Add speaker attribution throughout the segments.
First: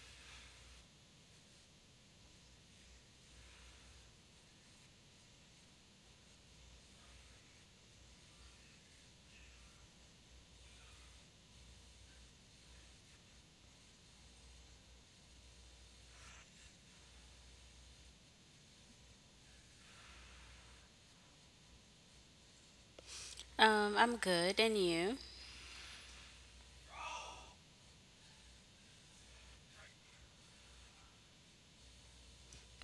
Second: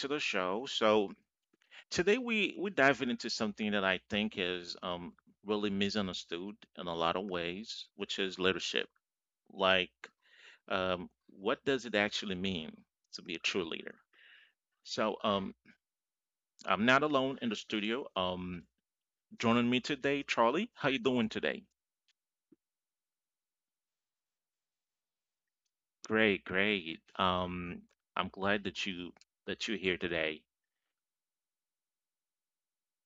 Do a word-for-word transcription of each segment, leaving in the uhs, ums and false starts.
Speaker 1: to the show. So today we we diving into something that I think is um really misunderstood in a lot of ways, which is leadership. Like um what does it actually mean to be a true leader? So um I'm not alone in the studio. Um joining me today, Charlie. How you doing today?
Speaker 2: Um, I'm good, and you?
Speaker 1: Great, great. Um I'm glad that you that you're here today.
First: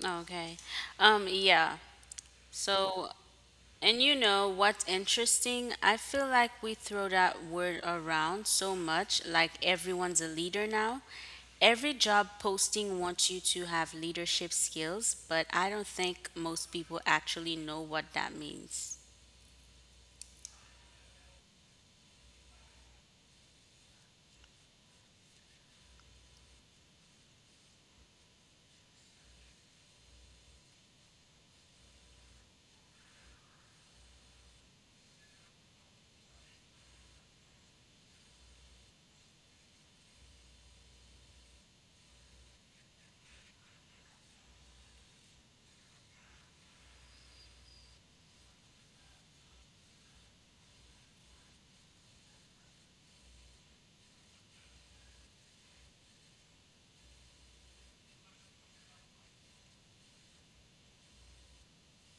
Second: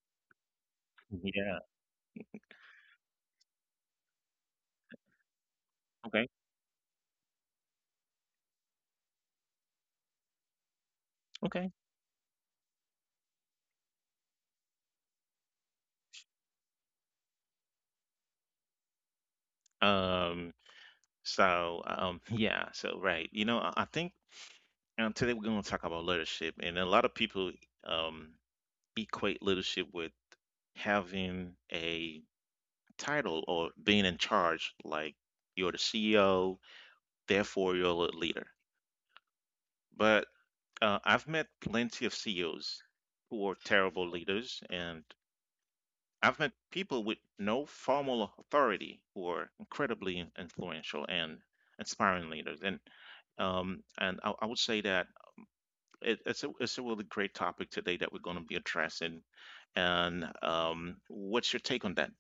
Speaker 2: Okay. Um,
Speaker 1: Yeah.
Speaker 2: yeah. So, and you know what's interesting? I feel
Speaker 1: Okay.
Speaker 2: like we throw that word around so much, like everyone's a leader now.
Speaker 1: Okay.
Speaker 2: Every job posting wants you to have leadership skills, but I don't think most people actually know what that means.
Speaker 1: Um So, um, yeah, so right. You know, I I think um, today we're going to talk about leadership, and a lot of people um, equate leadership with having a title or being in charge, like you're the C E O, therefore you're a leader. But uh, I've met plenty of C E Os who are terrible leaders, and I've met people with no formal authority who are incredibly influential and inspiring leaders. And um, and I, I would say that it, it's a it's a really great topic today that we're going to be addressing. And um, what's your take on that?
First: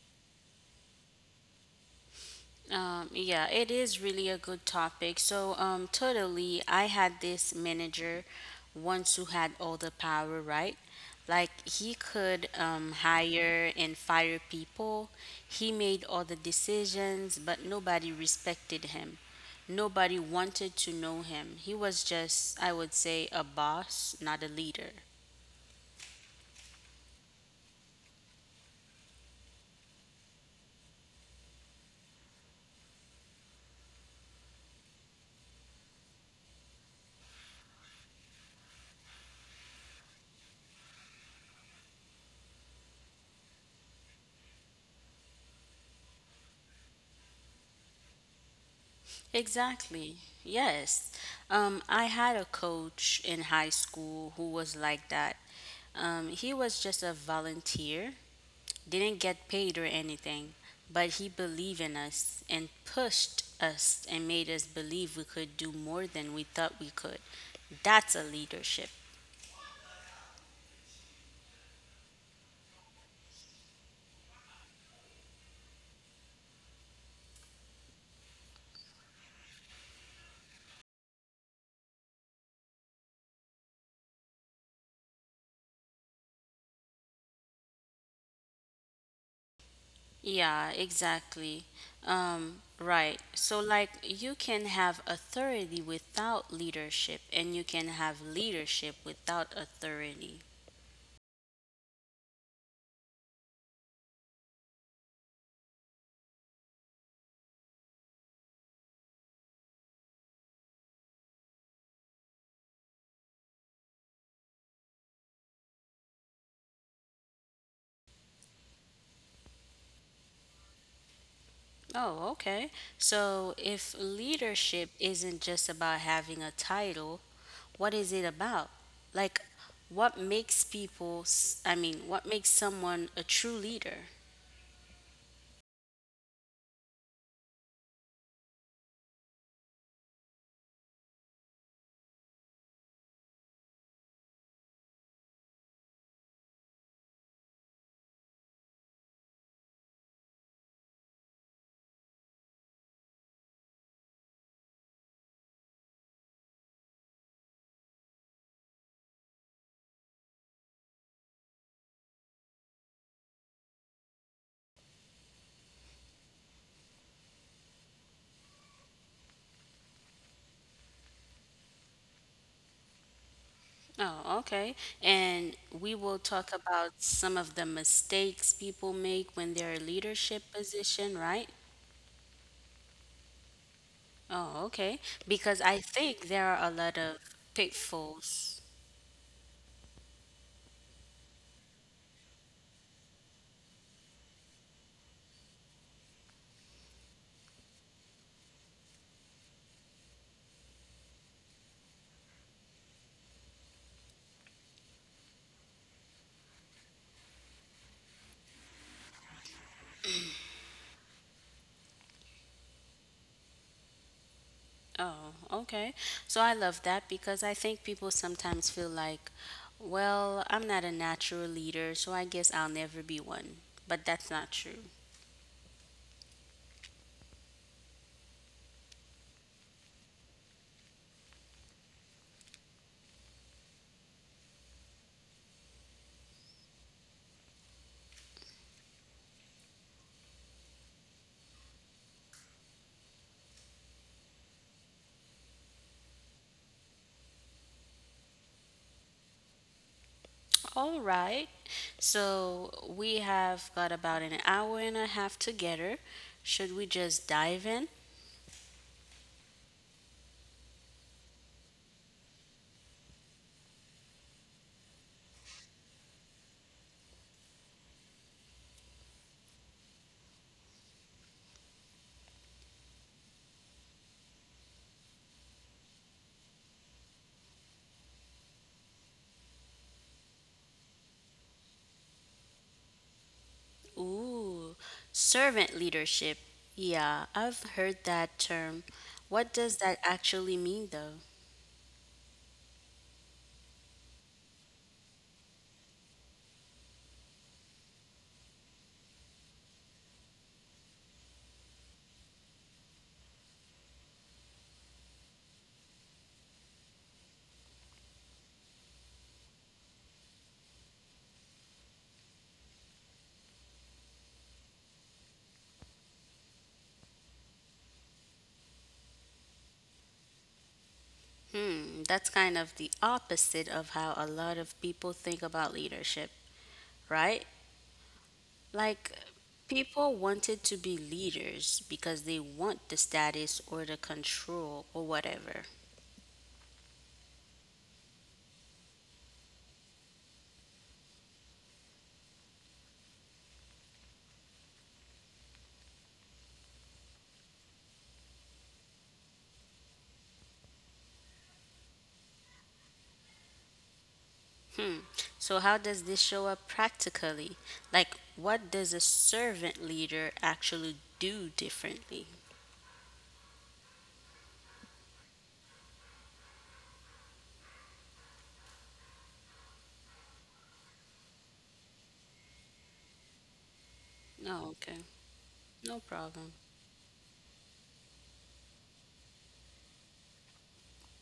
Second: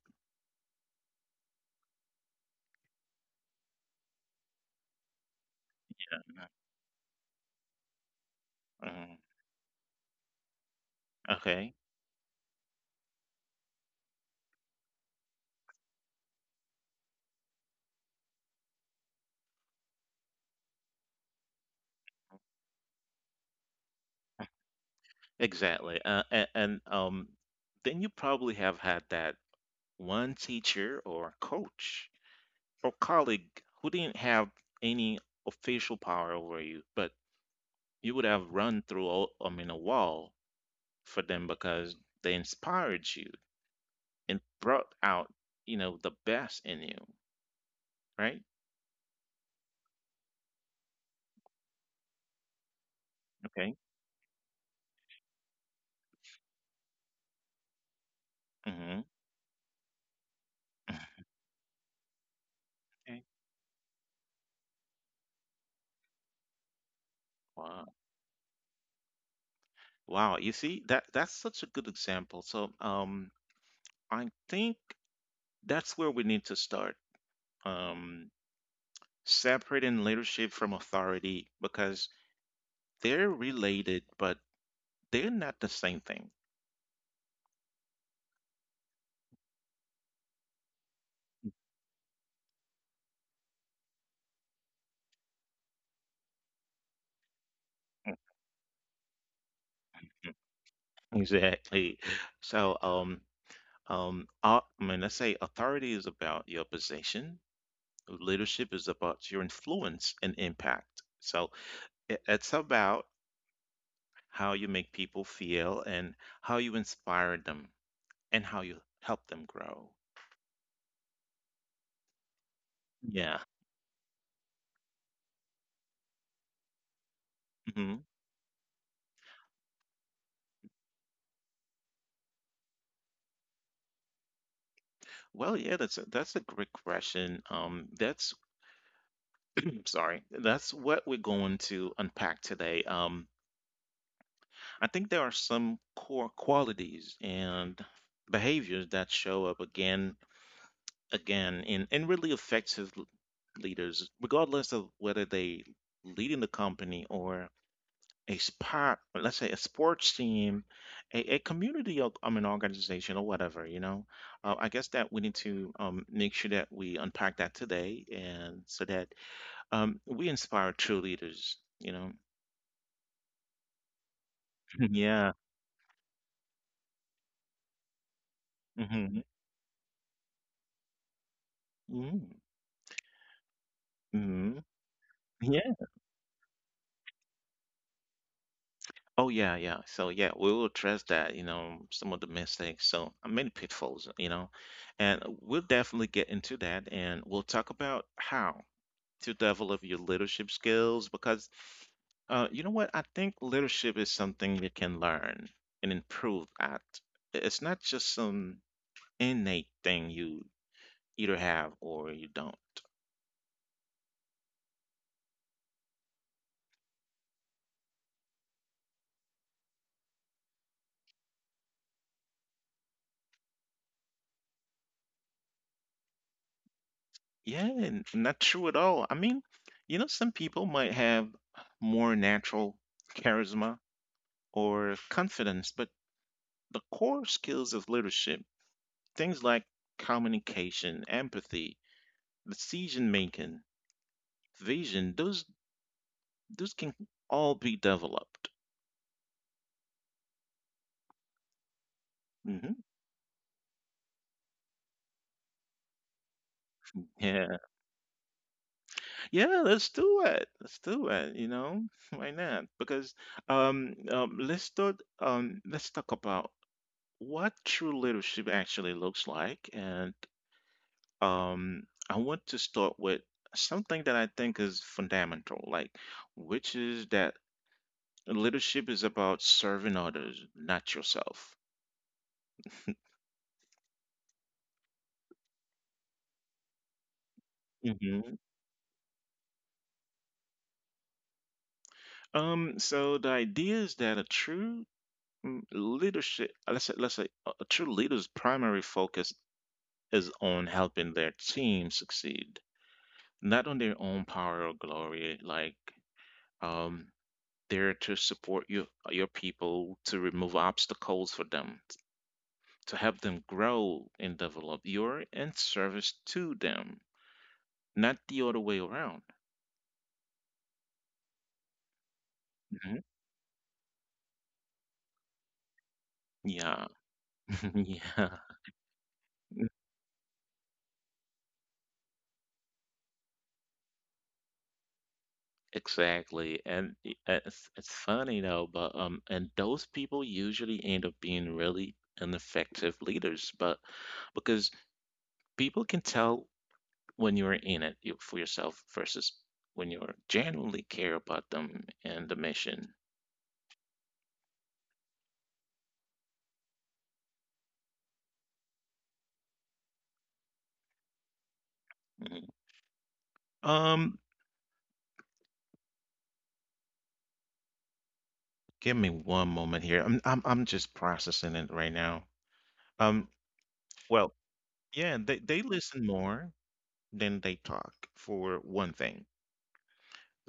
Speaker 2: Um, yeah, it is really a good topic. So, um, totally, I had this manager once who
Speaker 1: Mhm.
Speaker 2: had all the power, right? Like,
Speaker 1: Okay,
Speaker 2: he could um, hire and fire people, he made all the decisions, but nobody respected him. Nobody wanted to know him. He was just, I would say, a boss, not a leader.
Speaker 1: exactly. Uh, and, and um, Then you probably have had that one teacher or coach or colleague who didn't have any official power over you, but you would have run through all, I mean a wall for them because they inspired you and brought out you know the best in you, right?
Speaker 2: Exactly. Yes. Um, I had a coach in high
Speaker 1: Okay.
Speaker 2: school who was like that. Um, he was just a volunteer, didn't
Speaker 1: Mm-hmm.
Speaker 2: get paid or anything, but he believed in us and pushed us and made us believe we could do more than we thought we could. That's a
Speaker 1: Okay.
Speaker 2: leadership.
Speaker 1: Wow, you see that that's such a good example. So, um, I think that's where we need to start. Um, Separating leadership from authority because they're related, but they're not the same thing.
Speaker 2: Yeah, exactly. Um, right. So, like, you can have authority without leadership, and you can have leadership without authority.
Speaker 1: Exactly. So, um, um, au- I mean, let's say authority is about your position, leadership is about your influence and impact. So, it, it's about how you make people feel and how you inspire them. And how you help them grow.
Speaker 2: Oh, okay.
Speaker 1: Yeah.
Speaker 2: So if leadership isn't just about having a title, what is
Speaker 1: Mhm.
Speaker 2: it about? Like, what makes people, s- I mean, what makes someone a true leader?
Speaker 1: Well, yeah, that's a that's a great question. Um, that's I'm sorry. That's what we're going to unpack today. Um, I think there are some core qualities and behaviors that show up again, again, in and really effective l- leaders, regardless of whether they lead in the company or a spot, let's say a sports team, a, a community, or, um, an organization or whatever, you know. Uh, I guess that we need to um, make sure that we unpack that today and so that um, we inspire true leaders, you know.
Speaker 2: Oh, okay. And
Speaker 1: Yeah.
Speaker 2: we will talk about some of the mistakes people make
Speaker 1: Hmm.
Speaker 2: when they're in leadership position, right? Oh,
Speaker 1: Mm-hmm.
Speaker 2: okay. Because I
Speaker 1: Yeah.
Speaker 2: think there are a lot of pitfalls.
Speaker 1: Oh, yeah, yeah. So, yeah, we will address that, you know, some of the mistakes. So, uh, many pitfalls, you know, and we'll definitely get into that, and we'll talk about how to develop your leadership skills because uh, you know what? I think leadership is something you can learn and improve at. It's not just some innate thing you either have or you don't.
Speaker 2: Oh, okay. So I love that because I think people sometimes feel like, well, I'm not a natural leader, so I guess I'll never be one. But that's not true.
Speaker 1: Yeah, and not true at all. I mean, you know, some people might have more natural charisma or confidence, but the core skills of leadership, things like communication, empathy, decision making, vision, those those can all be developed.
Speaker 2: All right.
Speaker 1: Hmm.
Speaker 2: So we have got about an hour and a half together. Should we
Speaker 1: Yeah,
Speaker 2: just dive in?
Speaker 1: yeah. Let's do it. Let's do it. You know, why not? Because um, um, let's talk. Um, let's talk about what true leadership actually looks like, and um, I want to start with something that I think is fundamental, like which is that leadership is about serving others, not yourself.
Speaker 2: Ooh, servant leadership. Yeah, I've heard
Speaker 1: Hmm.
Speaker 2: that term. What does that actually mean, though?
Speaker 1: Um, so the idea is that a true Mm, Leadership, let's say, let's say a a true leader's primary focus is on helping their team succeed, not on their own power or glory. Like, um, they're to support your your people, to remove obstacles for them, to help them grow and develop. You're in service to them, not the other way around.
Speaker 2: Hmm, that's kind of the
Speaker 1: Mhm.
Speaker 2: opposite of how a lot of people think about leadership, right?
Speaker 1: Yeah, yeah.
Speaker 2: Like, people wanted to be leaders because they want the status or the control or whatever.
Speaker 1: Exactly. And i- uh, it's, it's funny though, but um, and those people usually end up being really ineffective leaders, but because people can tell when you're in it you- for yourself versus when you're genuinely care about them and the mission.
Speaker 2: So, how does this show up practically? Like, what does a servant leader actually do differently?
Speaker 1: Mhm. Um, Give me one moment here. I'm I'm I'm just processing it right now. Um,
Speaker 2: No, okay.
Speaker 1: well, yeah,
Speaker 2: No
Speaker 1: they they
Speaker 2: problem.
Speaker 1: listen more than they talk for one thing.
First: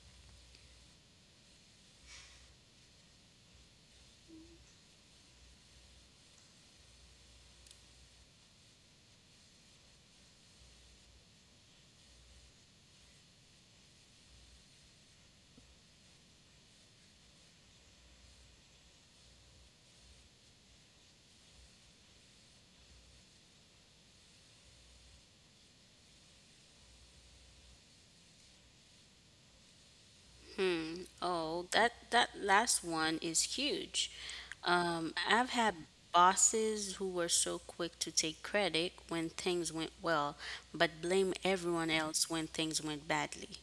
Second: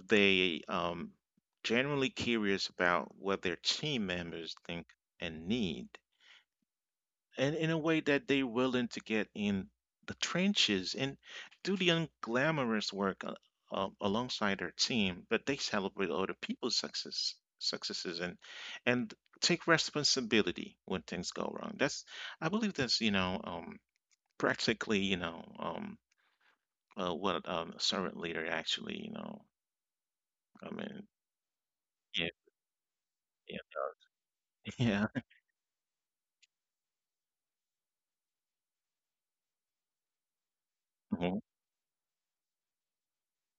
Speaker 1: They um, generally curious about what their team members think and need, and in a way that they're willing to get in the trenches and do the unglamorous work uh, uh, alongside their team, but they celebrate other people's success, successes, and and take responsibility when things go wrong. That's I believe that's, you know um, practically, you know um, uh, what um, a servant leader actually, you know. I
Speaker 2: Hmm.
Speaker 1: mean
Speaker 2: Oh, that that
Speaker 1: yeah
Speaker 2: last one is
Speaker 1: yeah
Speaker 2: huge.
Speaker 1: yeah.
Speaker 2: Um, I've had bosses who were so quick to take credit when things went well, but blame everyone else when things went badly.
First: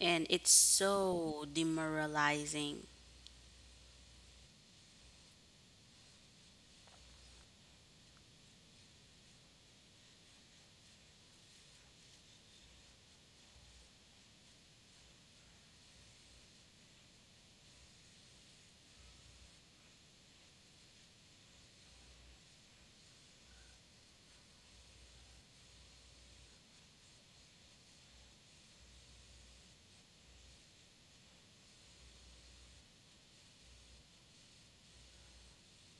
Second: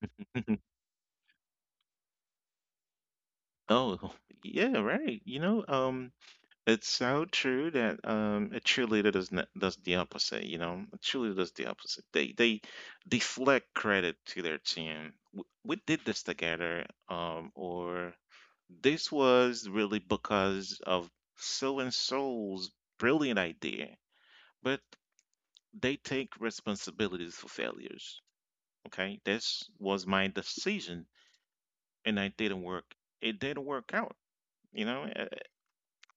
Speaker 2: And it's
Speaker 1: Mhm.
Speaker 2: so demoralizing.
Speaker 1: Oh, yeah, right. You know, um, it's so true that um, a cheerleader does not, does the opposite. You know, a cheerleader does the opposite. They they deflect credit to their team. W- We did this together, um, or this was really because of so and so's brilliant idea. But they take responsibilities for failures. Okay, this was my decision, and I didn't work. It didn't work out. You know,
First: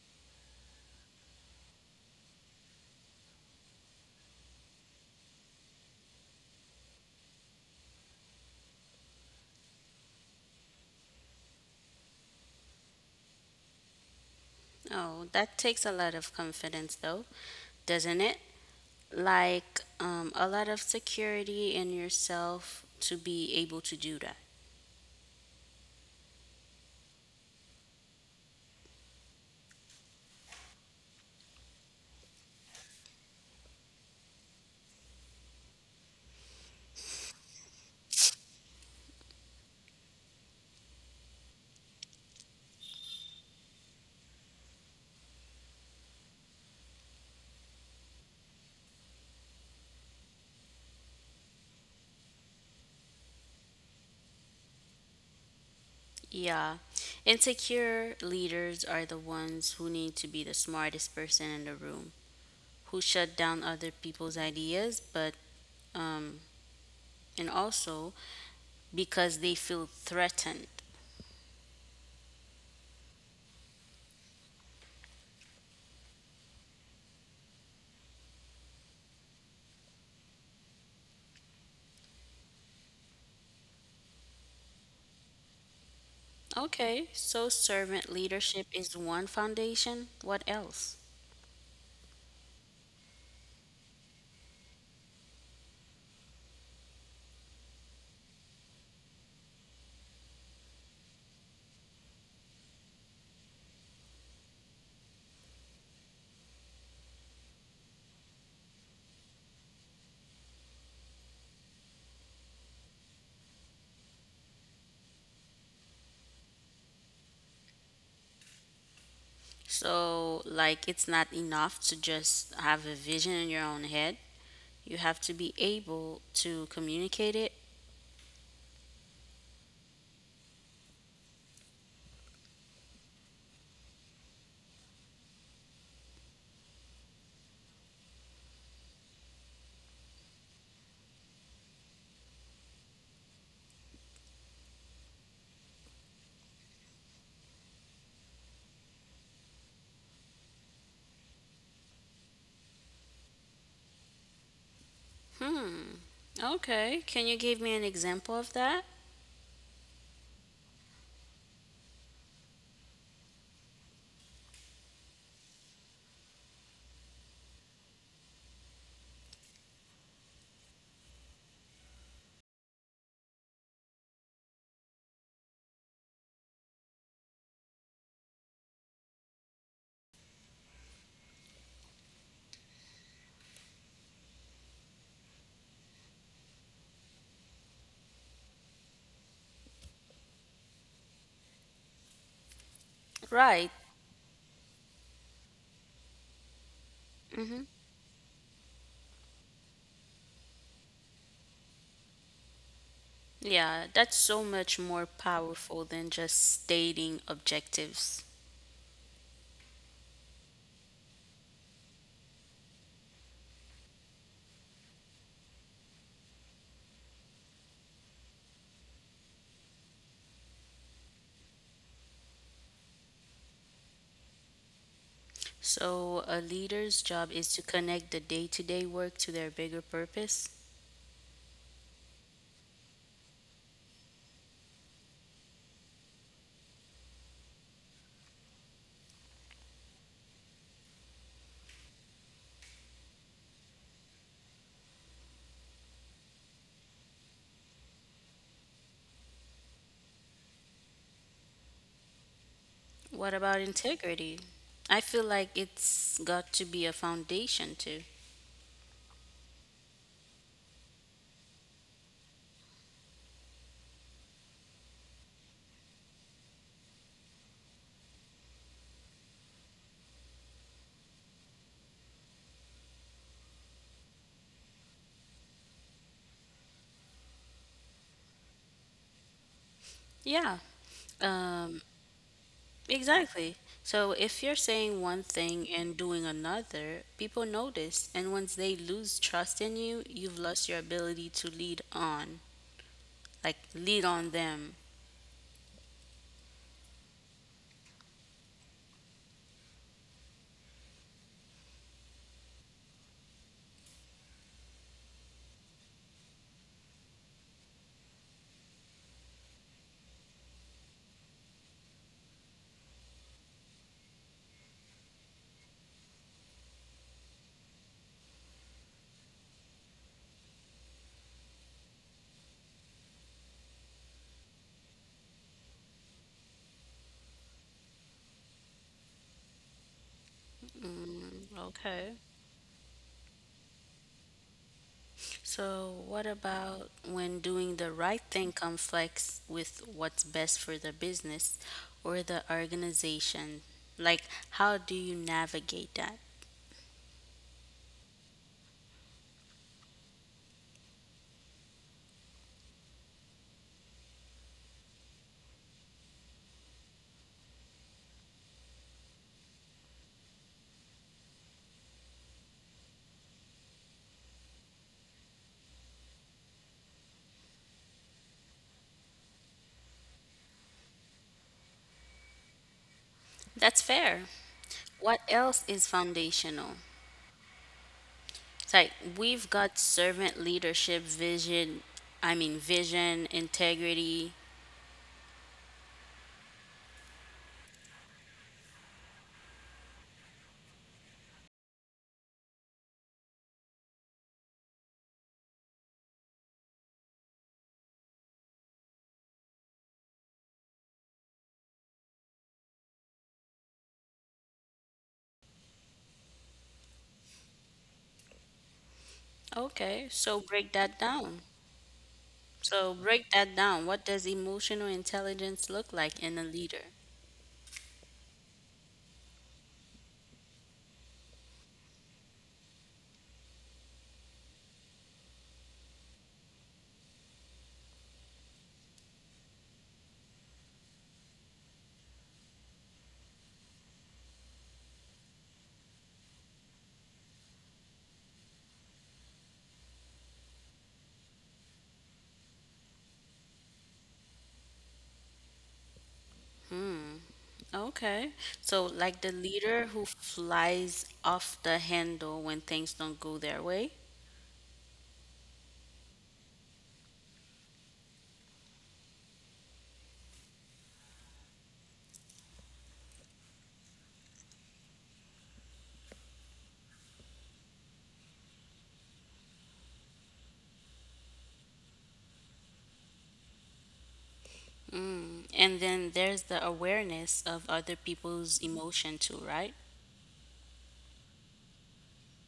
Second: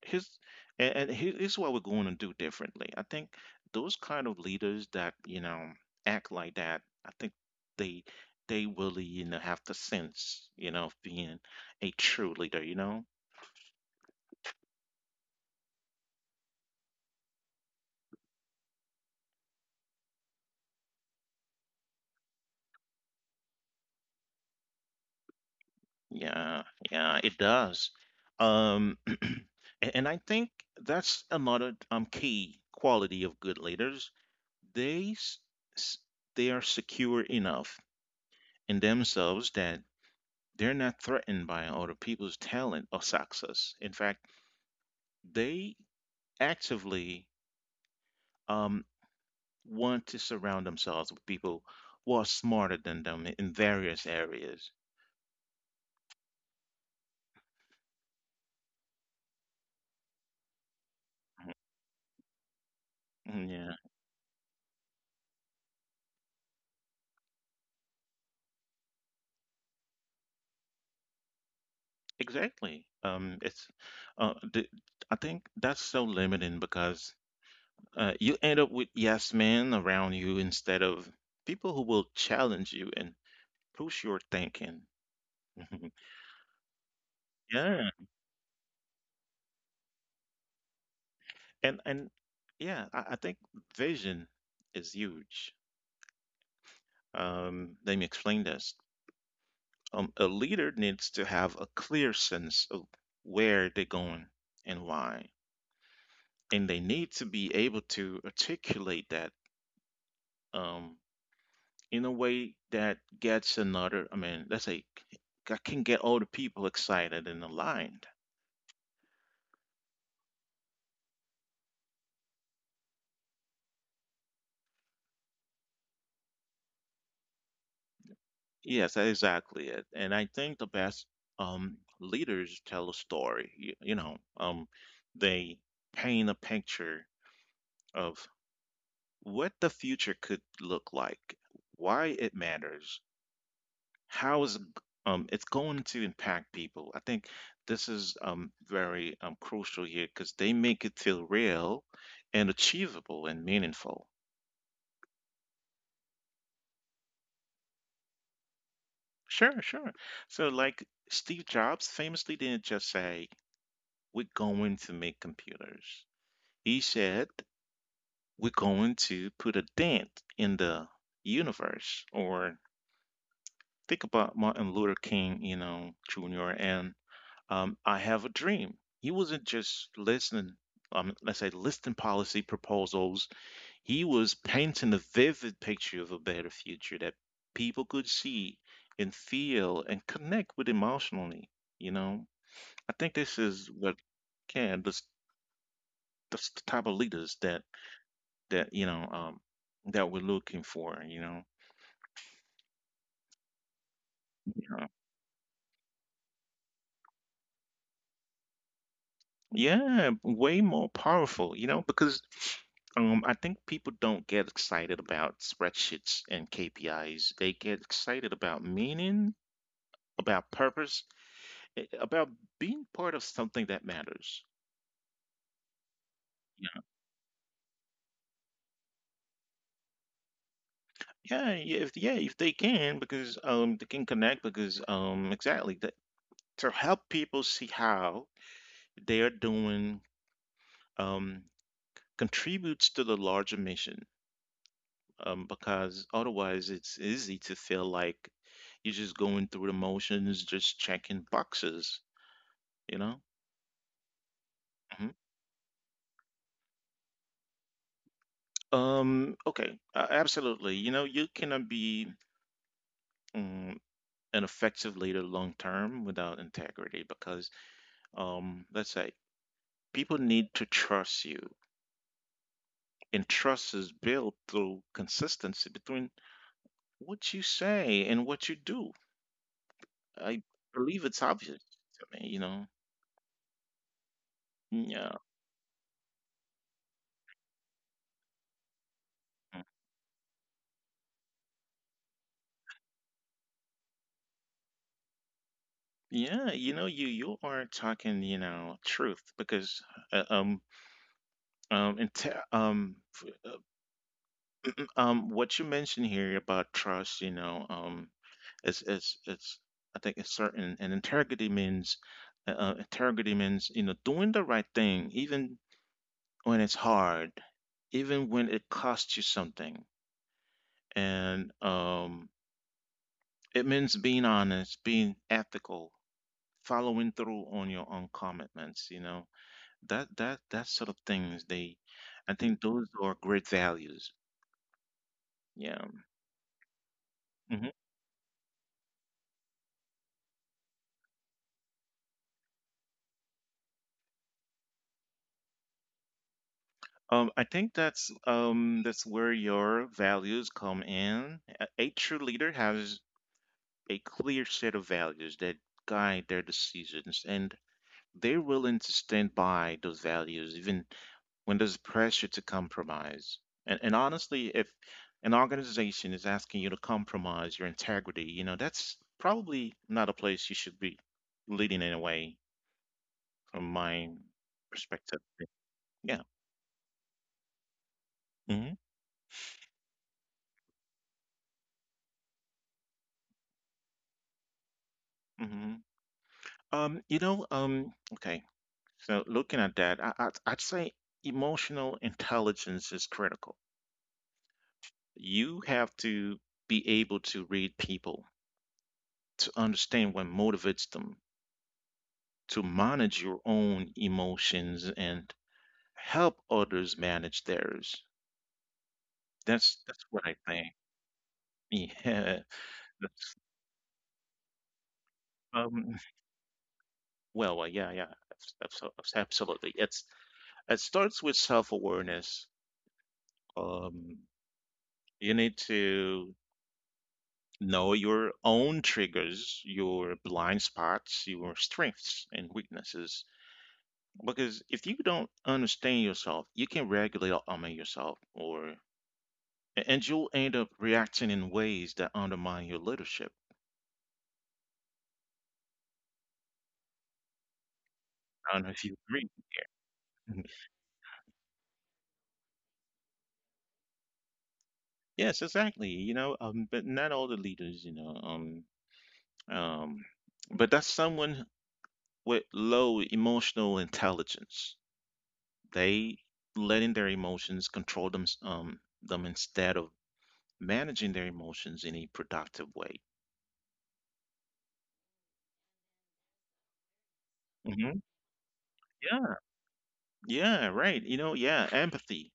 Speaker 1: here's and, and here- here's what we're going to do differently. I think those kind of leaders that, you know, act like that, I think they they really, you know, have the sense, you know, of being a true leader. You know,
Speaker 2: Oh, that takes a lot of confidence though, doesn't it? Like um, a lot of security in yourself to be able to do that.
Speaker 1: yeah, yeah, it does. Um, a- and I think that's another um key quality of good leaders. They s- s- they are secure enough in themselves that they're not threatened by other people's talent or success. In fact, they actively um want to surround themselves with people who are smarter than them in various areas.
Speaker 2: Yeah. Insecure leaders are the ones who need to be the smartest person in the room, who shut down other people's ideas, but, um, and also because they feel threatened.
Speaker 1: Exactly. Um, it's, uh, the, I think that's so limiting because uh, you end up with yes men around you instead of people who will challenge you and push your thinking.
Speaker 2: Okay, so
Speaker 1: Yeah,
Speaker 2: servant leadership is one foundation. What else?
Speaker 1: and and yeah, I, I think vision is huge. Um, let me explain this. Um, a leader needs to have a clear sense of where they're going and why, and they need to be able to articulate that. Um, in a way that gets another, I mean, let's say I can get all the people excited and aligned.
Speaker 2: So, like, it's not enough to just have a vision in your own head. You have to be able to communicate it.
Speaker 1: Yes, that's exactly it. And I think the best um, leaders tell a story. You, you know, um, they paint a picture of what the future could look like, why it matters, how is it g- um, it's going to impact people. I think this is um, very um, crucial here because they make it feel real and achievable and meaningful.
Speaker 2: Hmm. Okay. Can you give me an example of that?
Speaker 1: Sure, sure. So, like Steve Jobs famously didn't just say, "We're going to make computers." He said, "We're going to put a dent in the universe." Or think about Martin Luther King, you know, Junior, and um, I Have a Dream. He wasn't just listening, um, let's say, listing policy proposals. He was painting a vivid picture of a better future that people could see and feel and connect with emotionally, you know. I think this is
Speaker 2: Right.
Speaker 1: what can this this the type of leaders that,
Speaker 2: hmm
Speaker 1: that you know um that we're looking for. You know,
Speaker 2: Yeah, that's so much
Speaker 1: yeah,
Speaker 2: more powerful than just stating objectives.
Speaker 1: yeah, way more powerful. You know, because um I think people don't get excited about spreadsheets and K P Is. They get excited about meaning, about purpose, a- about being part of something that matters.
Speaker 2: So, a
Speaker 1: Yeah,
Speaker 2: leader's job is to connect the day to day work to their bigger purpose.
Speaker 1: yeah, if yeah, if they can, because um, they can connect because um, exactly that, to help people see how they are doing um, contributes to the larger mission, um, because otherwise it's easy to feel like you're just going through the motions, just checking boxes, you know?
Speaker 2: What about integrity? I
Speaker 1: Mhm.
Speaker 2: feel like it's got to be a foundation too.
Speaker 1: Um, okay, uh, Absolutely. You know, you cannot be um, an effective leader long term without integrity because, um, let's say, people need to trust you. And trust is built through consistency between what you say and what you do. I
Speaker 2: Yeah,
Speaker 1: believe it's obvious
Speaker 2: um,
Speaker 1: to me, you know.
Speaker 2: exactly. So, if you're
Speaker 1: Yeah.
Speaker 2: saying one thing and doing another, people notice. And once they lose trust in you, you've lost your ability to lead on, like, lead on them.
Speaker 1: Yeah, you know, you you are talking, you know, truth because uh, um um and te- um f- uh, um what you mentioned here about trust, you know, um is is it's I think it's certain, and integrity means, uh, uh, integrity means, you know, doing the right thing even when it's hard, even when it costs you something, and um it means being honest, being ethical, following through on your own commitments, you know, that that that sort of things.
Speaker 2: Mm,
Speaker 1: They
Speaker 2: okay.
Speaker 1: I think those are great values. Yeah.
Speaker 2: So, what about when doing
Speaker 1: Hmm.
Speaker 2: the right thing conflicts with what's best for the business or the organization? Like, how do you navigate that?
Speaker 1: um I think that's um that's where your values come in. A, a true leader has a clear set of values that guide their decisions, and they're willing to stand by those values even when there's pressure to compromise. And, and honestly, if an organization is asking you to compromise your integrity, you know, that's probably not a place you should be leading in a way, from my
Speaker 2: That's
Speaker 1: perspective.
Speaker 2: fair. What
Speaker 1: Yeah.
Speaker 2: else is foundational?
Speaker 1: Hmm.
Speaker 2: It's like we've got servant leadership, vision, I mean, vision, integrity.
Speaker 1: Hmm. Um, you know, um, okay. So looking at that, I, I'd, I'd say emotional intelligence is critical. You have to be able to read people to understand what motivates them, to manage your own emotions and help others manage theirs. That's
Speaker 2: Okay,
Speaker 1: that's
Speaker 2: so
Speaker 1: what I
Speaker 2: break
Speaker 1: think.
Speaker 2: that down.
Speaker 1: Yeah.
Speaker 2: So, break
Speaker 1: That's,
Speaker 2: that down. What does emotional intelligence look
Speaker 1: um,
Speaker 2: like in a leader?
Speaker 1: well, well, yeah, yeah. abs- abso- abs- Absolutely. It's it starts with self-awareness. Um, you need to know your own triggers, your blind spots, your strengths and weaknesses. Because if you don't understand yourself, you can regulate, I mean, yourself or A- and you'll end up reacting in ways that undermine your leadership.
Speaker 2: Hmm. Okay. So,
Speaker 1: I don't know if
Speaker 2: like
Speaker 1: you
Speaker 2: the
Speaker 1: agree.
Speaker 2: leader who flies off the handle when things don't go their way.
Speaker 1: Yes, exactly. You know, um, but not all the leaders, you know, um, um, but that's someone with low emotional intelligence. They letting their emotions control them, um, them instead of managing their emotions in a productive way.
Speaker 2: Mm. And then there's the awareness of other
Speaker 1: Hmm.
Speaker 2: people's emotion too,
Speaker 1: Yeah.
Speaker 2: right?
Speaker 1: Yeah, right. You know, yeah, empathy,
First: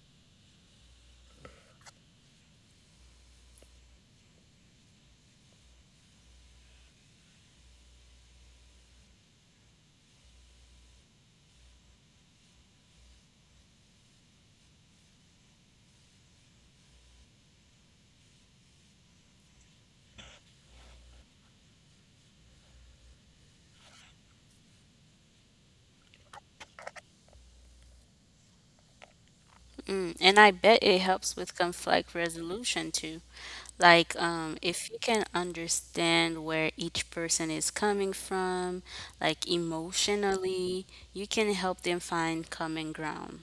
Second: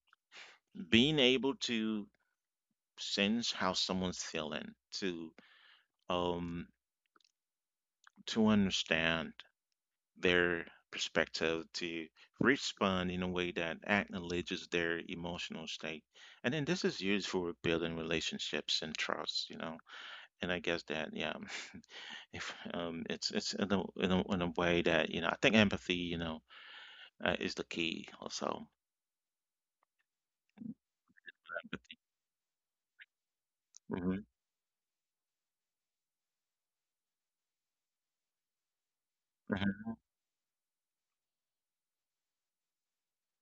Speaker 1: being able to sense how someone's feeling, to um to understand their perspective, to respond in a way that acknowledges their emotional state. And then this is used for building relationships and trust, you know. And I guess that, yeah, if um, it's it's in a, in a in a way that you know, I think empathy, you know, uh, is the key also.
Speaker 2: Mm. And I bet it helps with
Speaker 1: Empathy.
Speaker 2: conflict resolution too. Like,
Speaker 1: Mhm,
Speaker 2: um, if you can understand where each person is coming from, like
Speaker 1: mhm.
Speaker 2: emotionally, you can help them find common ground.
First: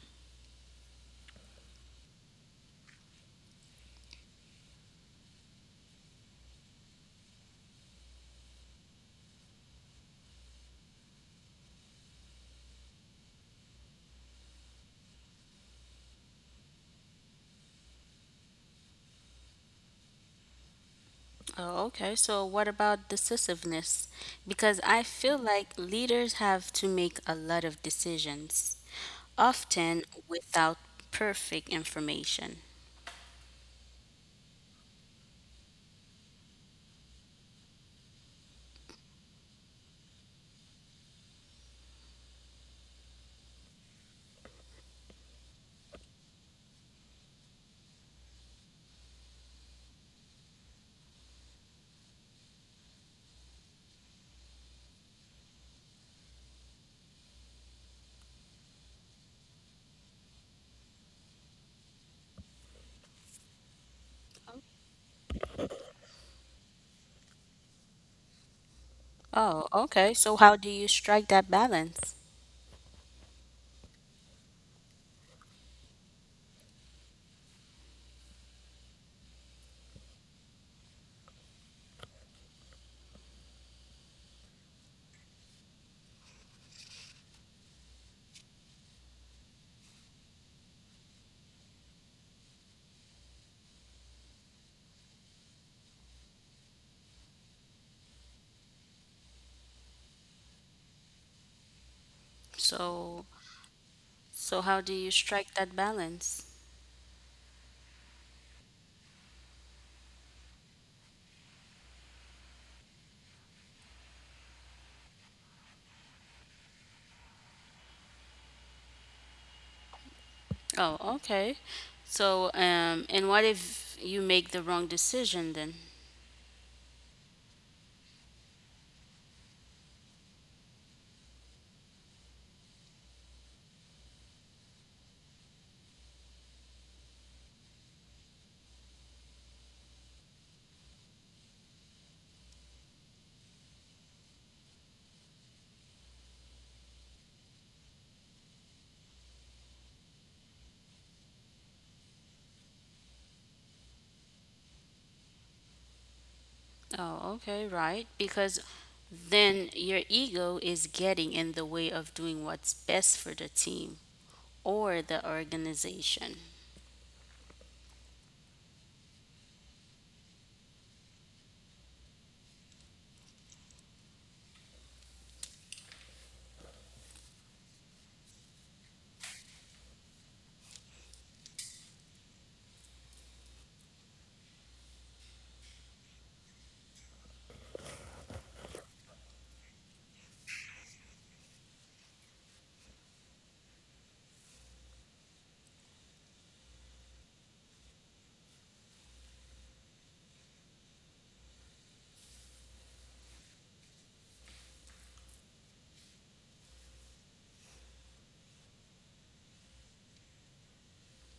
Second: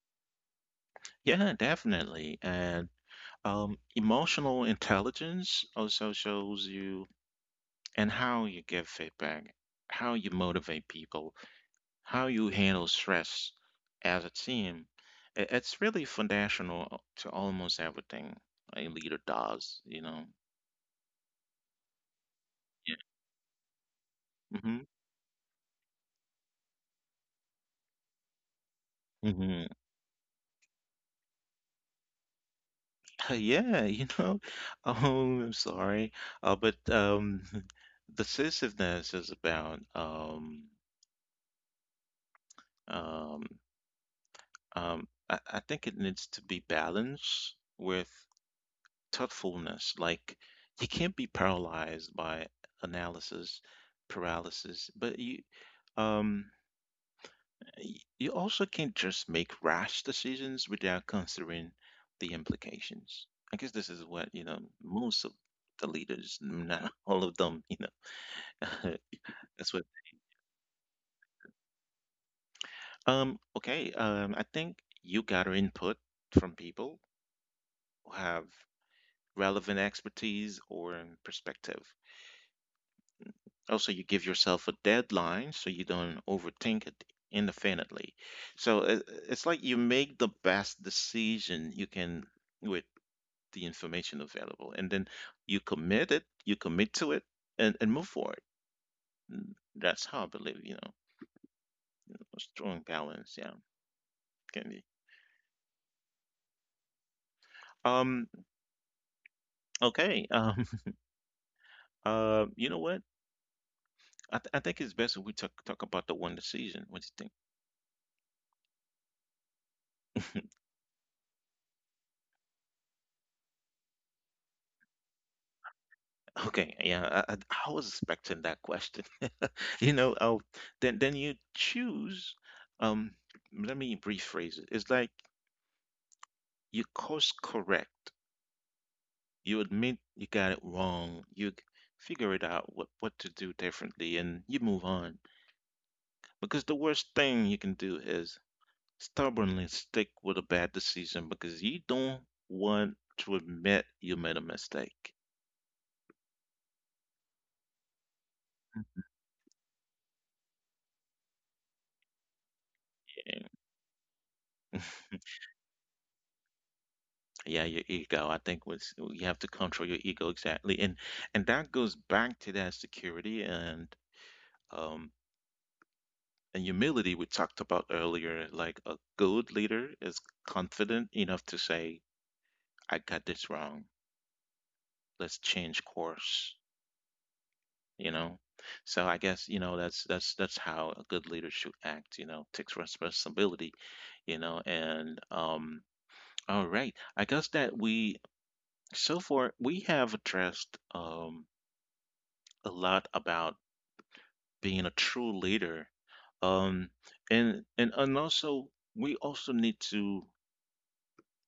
Speaker 1: Yeah, definitely. And um, emotional intelligence also shows you and how you give feedback, how you motivate people, how you handle stress as a team. I- It's really foundational uh, to almost everything a leader does, you know.
Speaker 2: Oh, okay. So, what about decisiveness?
Speaker 1: Yeah. Hmm.
Speaker 2: Because I feel like leaders have to make a lot of decisions,
Speaker 1: Hmm.
Speaker 2: often without perfect information.
Speaker 1: Yeah, you know. Oh, I'm sorry. Uh, but um, decisiveness is about um, um, um, I, I think it needs to be balanced with thoughtfulness. Like you can't be paralyzed by analysis paralysis, but you um y- you also can't just make rash decisions without considering the implications. I guess this is what, you know, most of the leaders, not all of them, you know,
Speaker 2: Oh,
Speaker 1: that's what.
Speaker 2: okay. So, how do you strike that balance?
Speaker 1: Um, okay, um, I think you gather input from people who have relevant expertise or perspective. Also, you give yourself a deadline so you don't overthink it indefinitely. So it, it's like you make the best decision you can with the information available, and then you commit it, you commit to it, and, and move forward. Mm, that's how I believe, you know, a strong balance, yeah,
Speaker 2: So,
Speaker 1: can be.
Speaker 2: so how do you strike that balance?
Speaker 1: Um, okay. Um, uh, you know what? I, th I think it's best if we talk talk about the one decision. What do you think?
Speaker 2: Oh, okay. So, um, and what if you make the wrong decision then?
Speaker 1: Okay, yeah, I, I I was expecting that question. You know, oh, then then you choose. Um, Let me rephrase it. It's like you course correct. You admit you got it wrong. You g- figure it out what what to do differently, and you move on. Because the worst thing you can do is stubbornly stick with a bad decision because you don't want to admit you made a mistake.
Speaker 2: Oh, okay, right. Because then your ego is getting in the way of doing what's best for the team or
Speaker 1: Yeah.
Speaker 2: the organization.
Speaker 1: Yeah, your ego, I think, was you have to control your ego, exactly. and and that goes back to that security and um and humility we talked about earlier. Like a good leader is confident enough to say I got this wrong, let's change course, you know. So I guess, you know, that's that's that's how a good leader should act, you know, takes responsibility, you know and um all right, I guess that we so far we have addressed um a lot about being a true leader. Um, and and and also we also need to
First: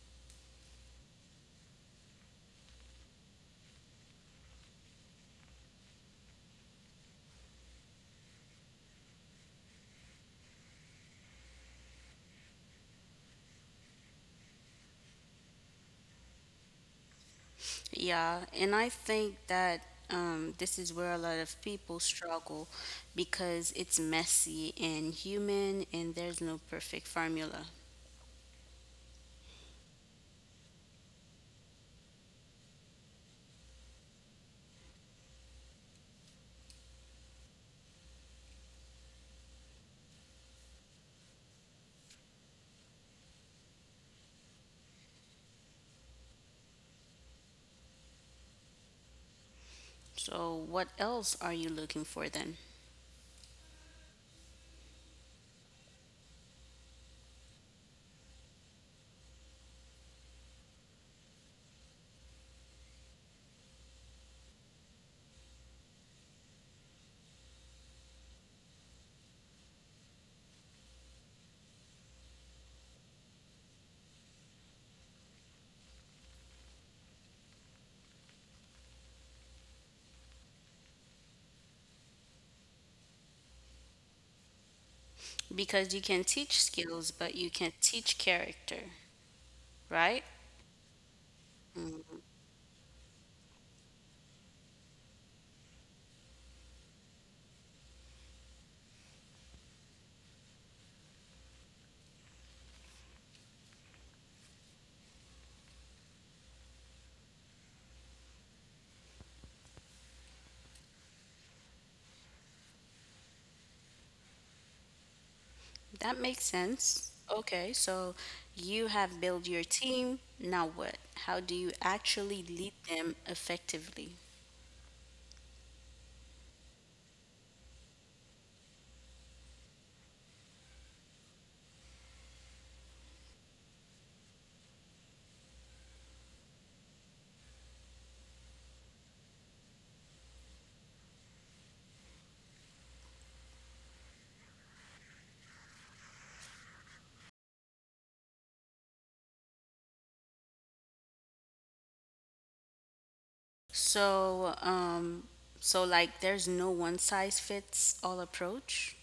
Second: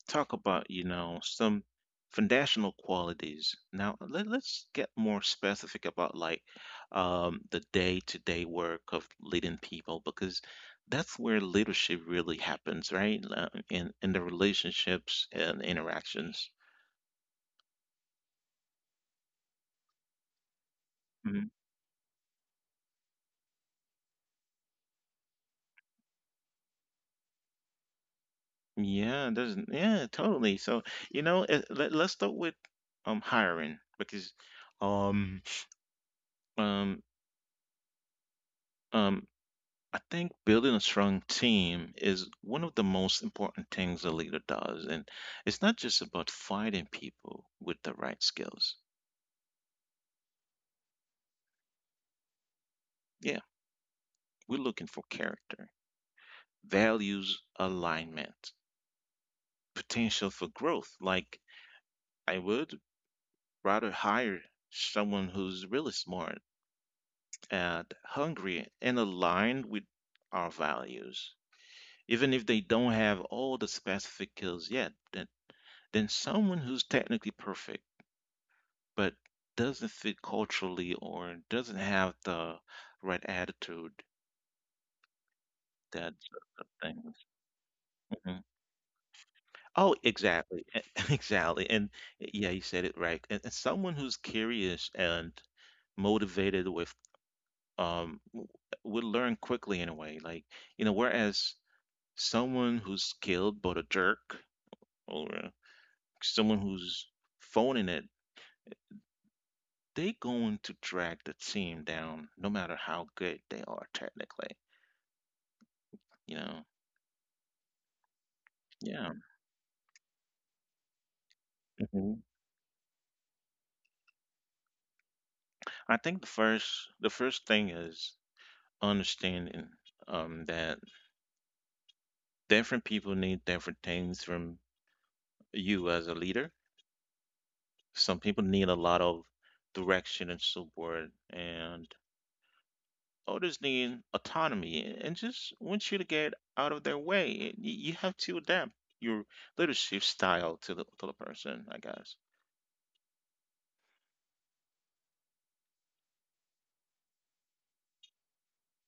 Speaker 1: talk about, you know, some foundational qualities. Now let, let's get more specific about like um, the day-to-day work of leading people because that's where leadership really happens, right? Uh, In in the relationships and interactions.
Speaker 2: Yeah, and I think that um, this is where a lot of people struggle because it's messy and human and there's no perfect formula.
Speaker 1: Yeah, it doesn't yeah, totally. So, you know, eh, let, let's start with um hiring because um um um I think building a strong team is one of the most important things a leader does, and it's not just about finding people with the right skills.
Speaker 2: So, what else are you looking for then?
Speaker 1: Yeah, we're looking for character, values alignment, potential for growth. Like I would rather hire someone who's really smart and hungry and aligned with our values, even if they don't have all the specific skills yet, then then someone who's technically perfect but doesn't fit culturally or doesn't have the right attitude,
Speaker 2: Because
Speaker 1: that
Speaker 2: you can
Speaker 1: sort of
Speaker 2: teach
Speaker 1: things.
Speaker 2: skills, but you can't teach
Speaker 1: Mhm.
Speaker 2: character,
Speaker 1: Oh,
Speaker 2: right?
Speaker 1: exactly, exactly, and yeah,
Speaker 2: Mm,
Speaker 1: you said it right. And, and someone who's curious and motivated with um w- would learn quickly in a way. Like, you know, whereas someone who's skilled but a jerk or uh, someone who's phoning it, they going to drag the team down no matter how good they are technically. You know?
Speaker 2: that makes sense. Okay,
Speaker 1: Yeah.
Speaker 2: so you have built your team. Now what?
Speaker 1: Hmm.
Speaker 2: How do you actually lead them effectively?
Speaker 1: I think the first The first thing is understanding um that different people need different things from you as a leader. Some people need a lot of direction and support, and others need autonomy and just want you to get out of their way. Y- You have to adapt your leadership style to the, to the person, I guess.
Speaker 2: So, um, so like there's no one size fits all approach.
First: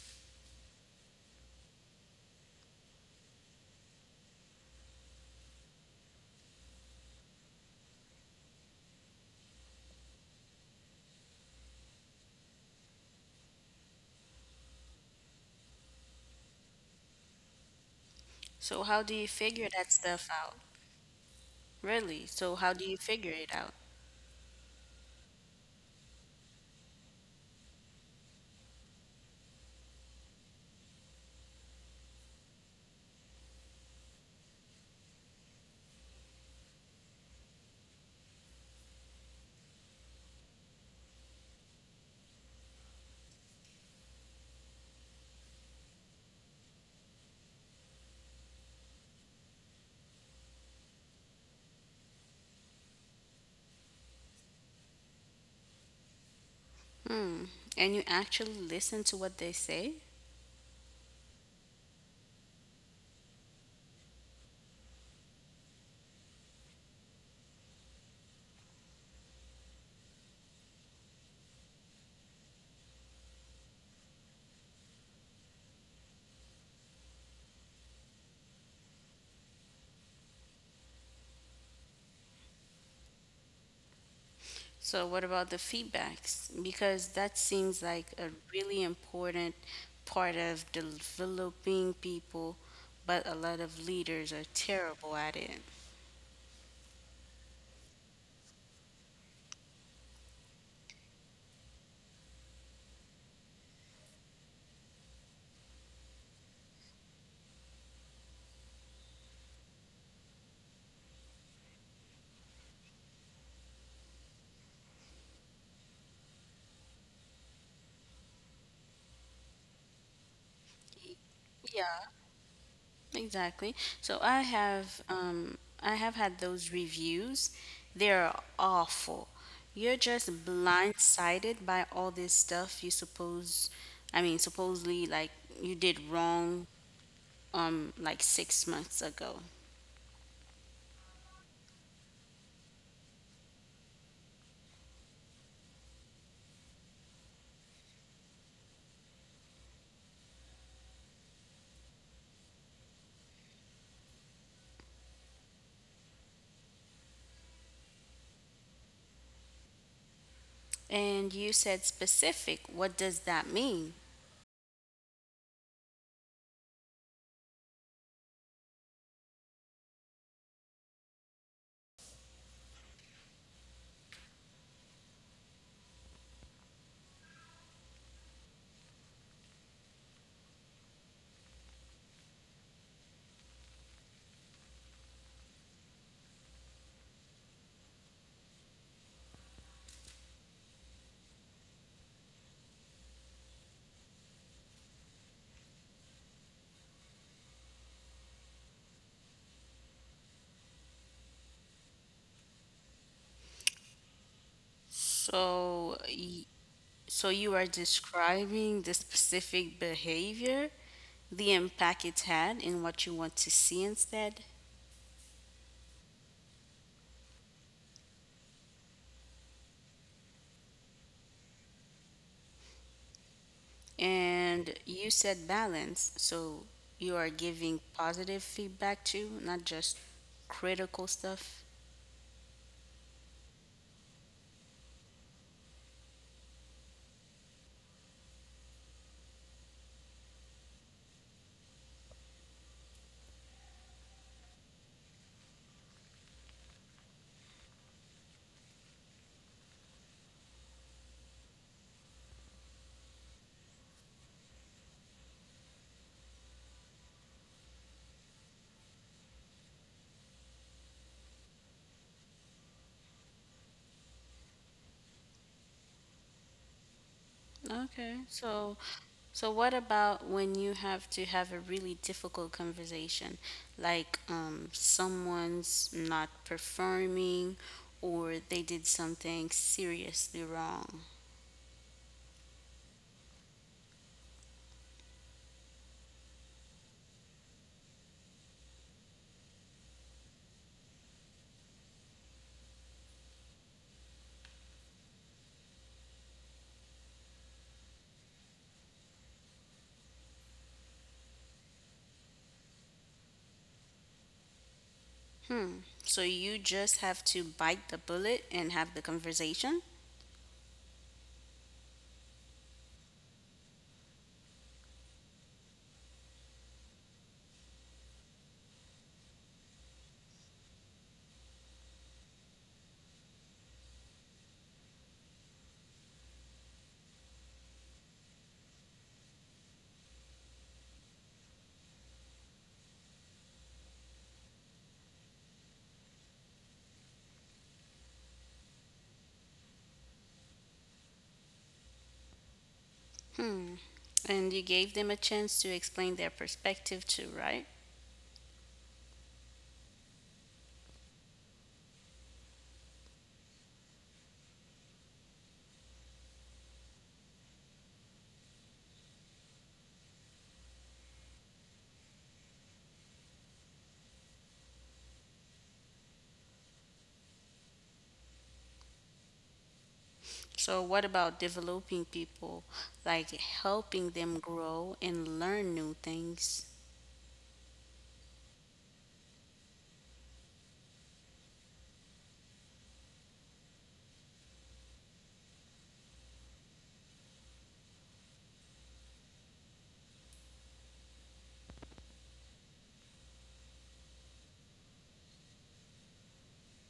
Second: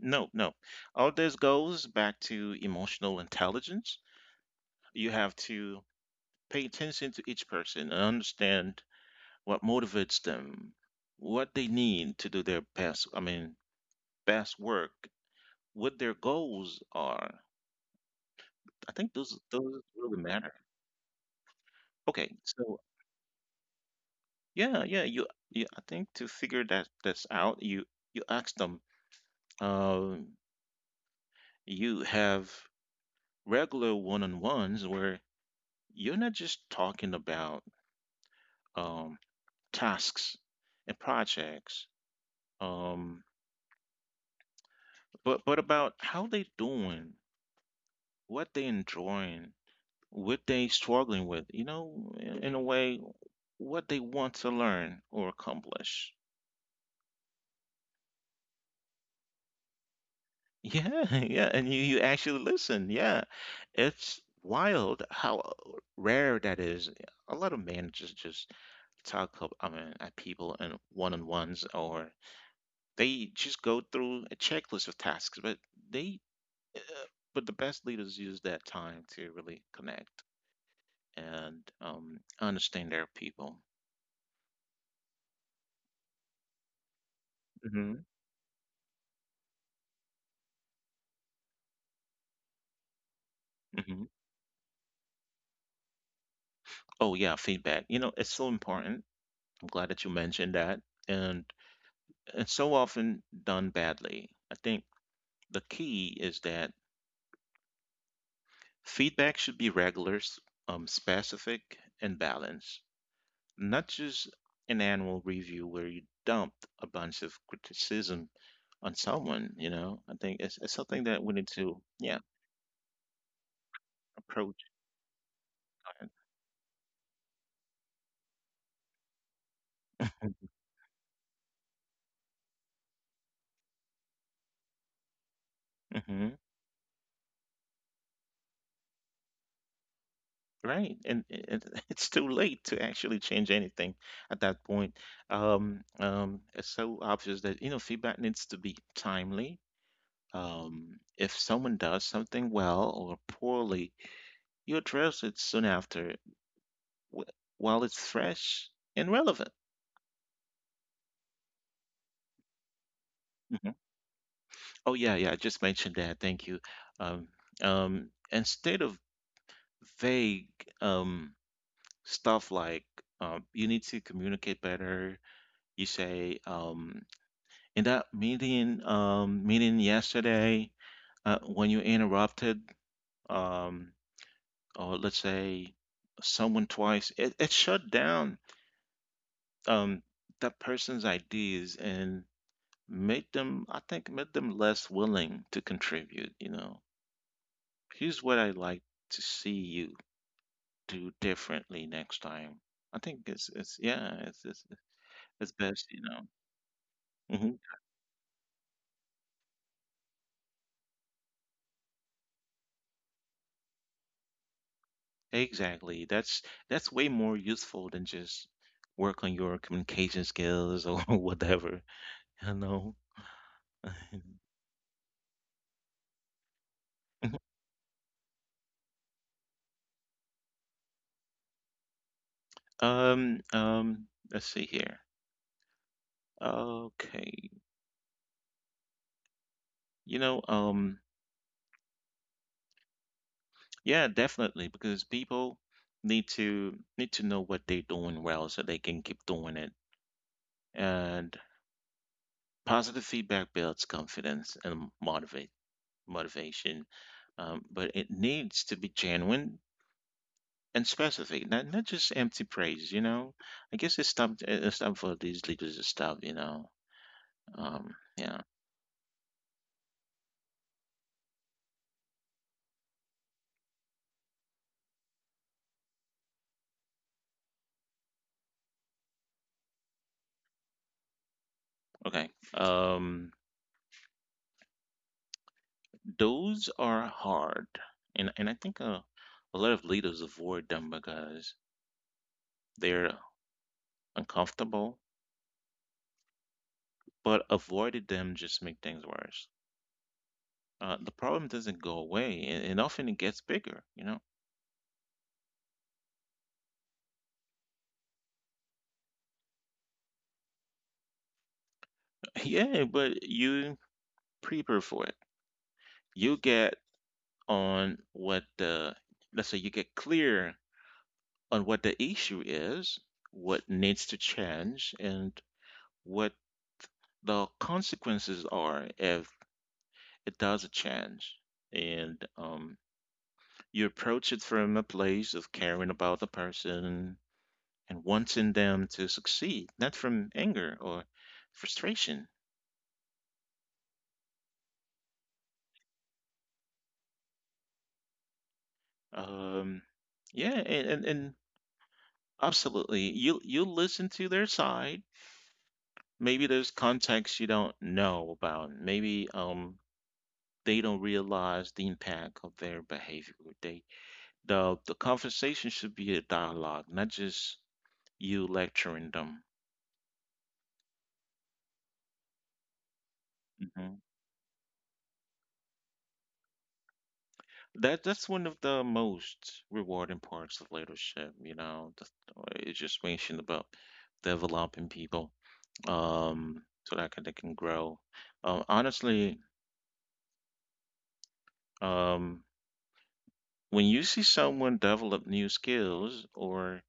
Speaker 1: No, no. All this goes back to emotional intelligence. You have to pay attention to each person and understand what motivates them, what they need to do their best, I mean, best work, what their goals are.
Speaker 2: So
Speaker 1: I
Speaker 2: how do
Speaker 1: think
Speaker 2: you
Speaker 1: those
Speaker 2: figure
Speaker 1: those
Speaker 2: that
Speaker 1: really
Speaker 2: stuff
Speaker 1: matter.
Speaker 2: out? Really?
Speaker 1: Okay,
Speaker 2: So how
Speaker 1: so
Speaker 2: do you figure it out?
Speaker 1: yeah, yeah. You, you. I think to figure that that's out, you you ask them. Um, you have regular one-on-ones where you're not just talking about um tasks and projects, um, but but about how they doing, what they enjoying, what they struggling with. You know, in, in a way, what they want to learn or accomplish.
Speaker 2: Hmm. And you actually listen to what they say?
Speaker 1: Yeah, yeah, and you you actually listen. Yeah, it's wild how rare that is. A lot of managers just talk up, I mean, at people in one-on-ones, or they just go through a checklist of tasks. But they, uh, but the best leaders use that time to really connect and um, understand their people.
Speaker 2: So what about the feedbacks? Because that seems like
Speaker 1: Hmm.
Speaker 2: a really important part of developing people, but a lot of
Speaker 1: Hmm.
Speaker 2: leaders are terrible at it.
Speaker 1: Oh yeah, feedback. You know, it's so important. I'm glad that you mentioned that. And it's so often done badly. I think the key is that feedback should be regular, um, specific, and balanced, not just an annual review where you dump a bunch of criticism on someone. You know, I think it's, it's something that we need to,
Speaker 2: Yeah.
Speaker 1: yeah,
Speaker 2: Exactly. So I
Speaker 1: approach
Speaker 2: have um I have had those reviews. They're awful. You're
Speaker 1: on.
Speaker 2: just blindsided by all this stuff you suppose I mean supposedly like you did
Speaker 1: Hmm.
Speaker 2: wrong um like six months ago.
Speaker 1: Right, and it, it's too late to actually change anything at that point. Um, um, it's so obvious that you know feedback needs to be timely. Um, if someone does something well or poorly, you address it soon after wh- while it's fresh and relevant.
Speaker 2: And you said specific. What does that
Speaker 1: Mhm.
Speaker 2: mean?
Speaker 1: Oh, yeah, yeah, I just mentioned that. Thank you. Um, um, Instead of vague um, stuff like um, you need to communicate better, you say, um, in that meeting, um, meeting yesterday, uh, when you interrupted, um, or let's say someone twice, it, it shut down um, that person's ideas and made them, I think, made them less willing to contribute. You know, here's what I like to see you do differently next time. I think it's it's yeah, it's it's, it's best.
Speaker 2: So
Speaker 1: You
Speaker 2: y-
Speaker 1: know.
Speaker 2: so
Speaker 1: Hmm.
Speaker 2: you are describing the specific behavior, the impact it had and what you want to see instead.
Speaker 1: Exactly. That's that's way more useful than just work on your communication skills or whatever. You know.
Speaker 2: And you said balance, so you are giving positive feedback too, not just critical stuff.
Speaker 1: Um, um, let's see here. Okay. You know, um, yeah, definitely, because people need to need to know what they're doing well so they can keep doing it. And positive feedback builds confidence and motivate motivation. Um, but it needs to be genuine and specific, not not just empty praise, you know. I guess it's time to- it's time for these leaders to stop, you know. Um,
Speaker 2: Okay.
Speaker 1: yeah.
Speaker 2: So so what about when you have to have a really difficult conversation, like um someone's not performing or they did something seriously wrong?
Speaker 1: Okay. Um, those are hard. And and I think uh, a lot of leaders avoid them because they're uncomfortable, but avoided them just make things worse. Uh, the problem doesn't go away, and, and often it gets bigger, you know?
Speaker 2: Hmm. So you just have to bite the bullet and have the conversation?
Speaker 1: Yeah, but you prepare for it. You get on what the, Let's say you get clear on what the issue is, what needs to change, and what the consequences are if it doesn't change. And um, you approach it from a place of caring about the person, and wanting them to succeed, not from anger or frustration.
Speaker 2: Hmm. And you gave them a chance to explain their perspective too, right?
Speaker 1: Um, yeah, and, and, and absolutely, you you listen to their side. Maybe there's context you don't know about. Maybe um they don't realize the impact of their behavior. They the the conversation should be a dialogue, not just you lecturing them.
Speaker 2: So, what about developing people, like
Speaker 1: Mm-hmm.
Speaker 2: helping them grow and learn new things?
Speaker 1: That that's one of the most rewarding parts of leadership, you know, the, it's just mentioned about developing people, um, so that can, they can grow. Uh, honestly, um, when you see someone develop new skills or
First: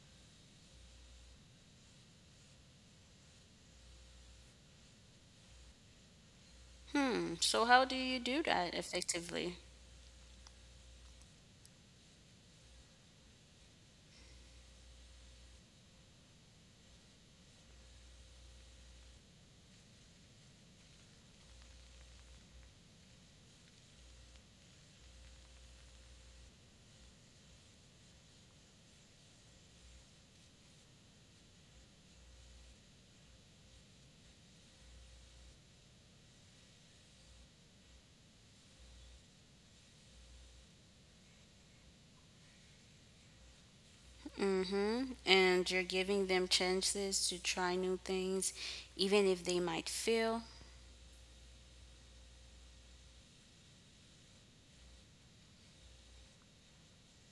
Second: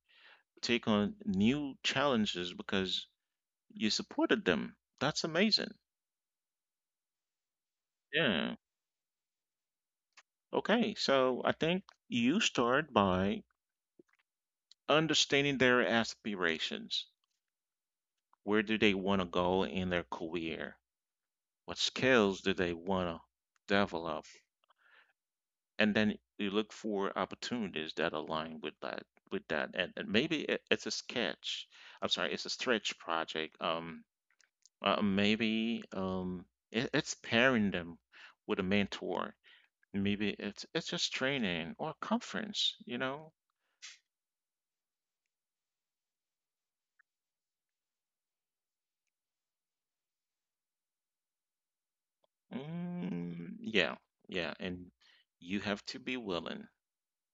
Speaker 1: take on new challenges because you supported them, that's amazing.
Speaker 2: Hmm. So, how do you do
Speaker 1: Yeah.
Speaker 2: that effectively?
Speaker 1: Okay. So I think you start by understanding their aspirations. Where do they want to go in their career? What skills do they want to develop? And then you look for opportunities that align with that with that and, and maybe it, it's a sketch I'm sorry it's a stretch project um uh, maybe um it, it's pairing them with a mentor, maybe it's it's just training or conference you know
Speaker 2: Mm-hmm. And you're giving them chances to try new things, even if they might fail.
Speaker 1: mm, Yeah, yeah, and you have to be willing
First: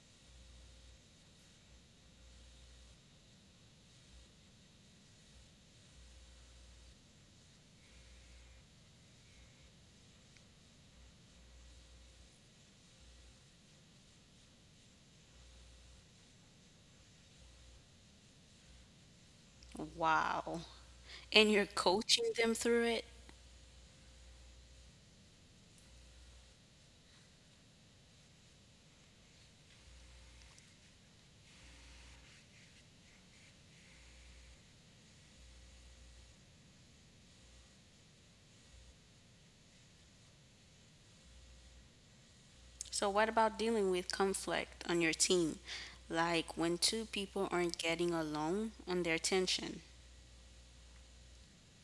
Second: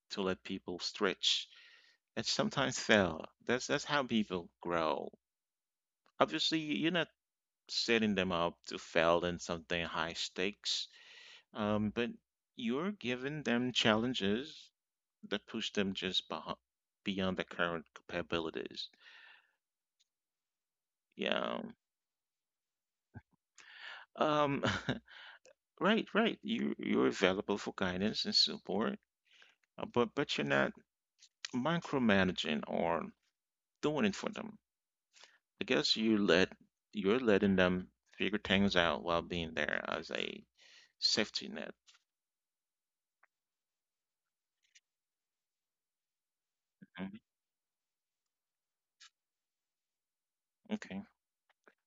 Speaker 1: to let people stretch and sometimes fail that's that's how people grow. Obviously you're not setting them up to fail in something high stakes, um, but you're giving them challenges that push them just behi- beyond their current capabilities.
Speaker 2: Wow. And
Speaker 1: Yeah.
Speaker 2: you're coaching them through it.
Speaker 1: Um, right, right. You you're available for guidance and support, uh, but but you're not micromanaging or doing it for them. I guess you let you're letting them figure things out while being there as a safety net.
Speaker 2: So, what about dealing with conflict on your team? Like when two
Speaker 1: Mhm.
Speaker 2: people aren't getting along on their tension?
Speaker 1: Okay.